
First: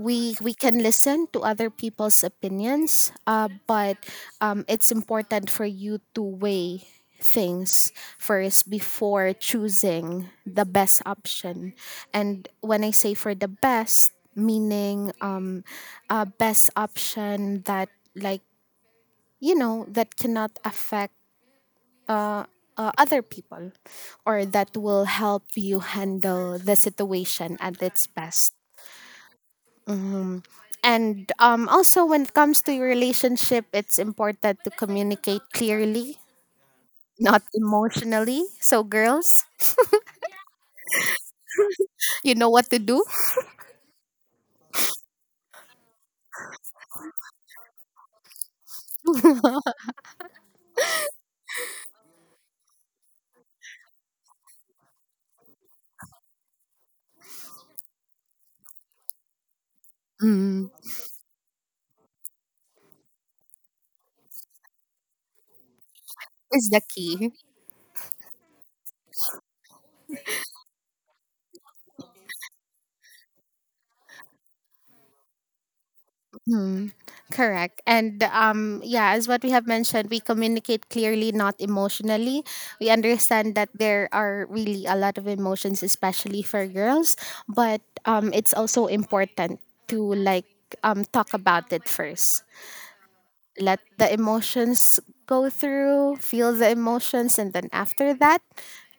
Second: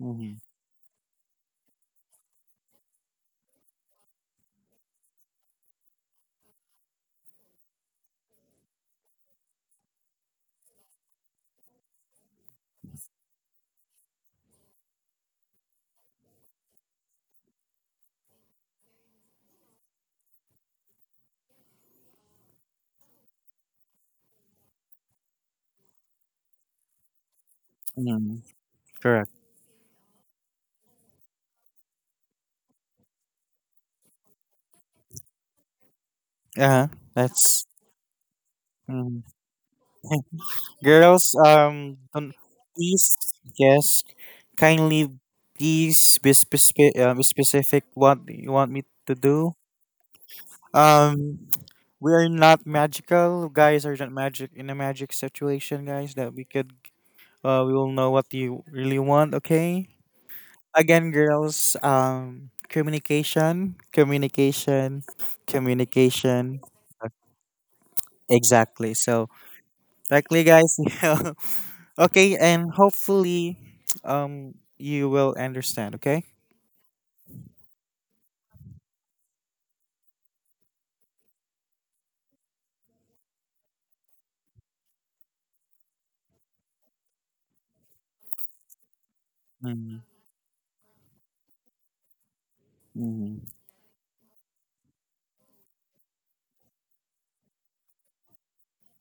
S2: Mm-hmm.
S1: we can listen to other people's opinions, but it's important for you to weigh things first before choosing the best option. And when I say for the best, meaning a best option that like, you know, that cannot affect uh, other people, or that will help you handle the situation at its
S2: Mm-hmm.
S1: best.
S2: Correct.
S1: And also, when it comes to your relationship, it's important to communicate clearly,
S2: Uh huh.
S1: not
S2: That's
S1: emotionally. So,
S2: mm.
S1: girls,
S2: <laughs> Girls. Don't,
S1: you know what to do.
S2: please, yes, kindly, please be specific. Specific what you want me to do.
S1: <laughs>
S2: Um, we're not magical. Guys are not magic in a magic situation, guys, that we could, we will know what you really want, okay?
S1: Mm,
S2: Again, girls, communication, communication, communication.
S1: is the key.
S2: Exactly. So, exactly, guys. <laughs> Yeah. Okay, and hopefully you will understand, okay?
S1: Mm, correct. And yeah, as what we have mentioned, we communicate clearly, not emotionally. We understand that there are really a lot of emotions, especially for girls, but it's also important to
S2: Mm-hmm.
S1: like talk about it first.
S2: Mm-hmm.
S1: Let the emotions go through, feel the emotions, and then after that,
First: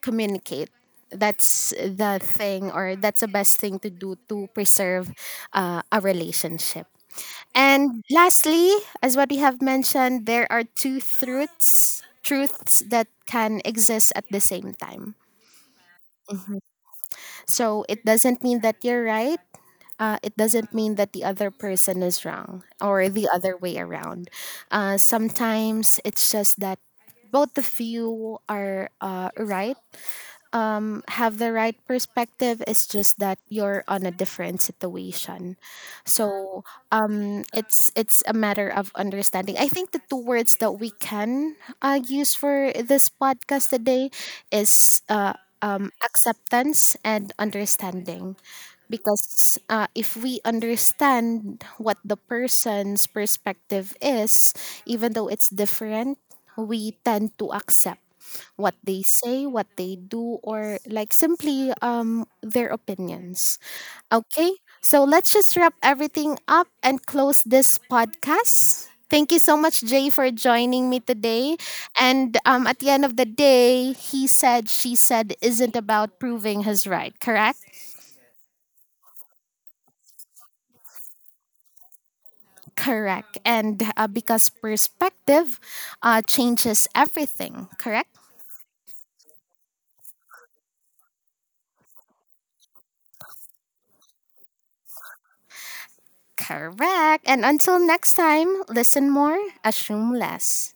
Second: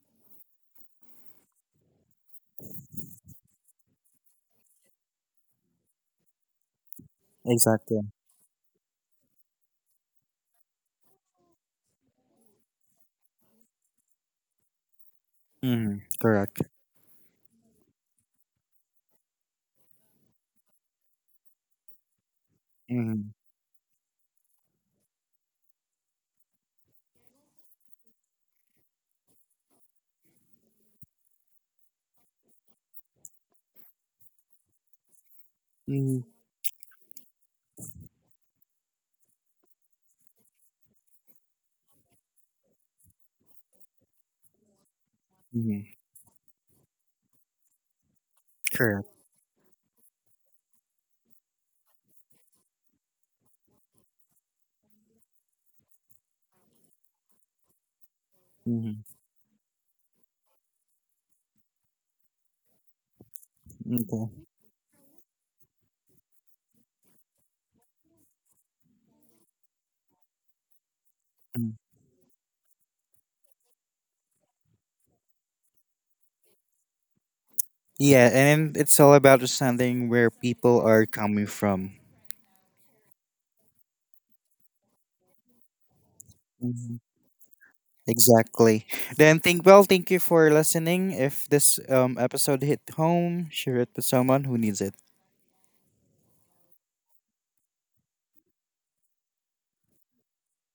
S1: communicate. That's the thing, or that's the best thing to do to preserve a relationship.
S2: Exactly.
S1: And lastly, as what we have mentioned, there are two truths that can exist at the same time.
S2: Mm-hmm. Correct.
S1: So it doesn't mean that you're right, it doesn't mean that the other person is wrong, or
S2: Mm-hmm.
S1: the other way around. Sometimes it's just that both of you are right, have the right perspective. It's just that you're on a different situation.
S2: Mm-hmm.
S1: So it's a matter of understanding. I think the two words that we can use for this podcast today is acceptance and understanding,
S2: Correct.
S1: because if we understand what the person's perspective is, even though it's different, we tend to accept what they
S2: Mm-hmm.
S1: say, what they do, or like simply their opinions.
S2: Okay.
S1: Okay, so let's just wrap everything up and close this podcast. Thank you so much, Jay, for joining me today.
S2: Mm.
S1: And at the end of the day, he said, she said, isn't about proving his right, correct?
S2: Yeah, and it's all about understanding where people are coming from.
S1: Correct. And because perspective changes
S2: Mhm.
S1: everything, correct?
S2: Exactly. Then think well, thank you for listening. If this episode hit home, share it with someone who needs it.
S1: Correct. And until next time, listen more, assume less.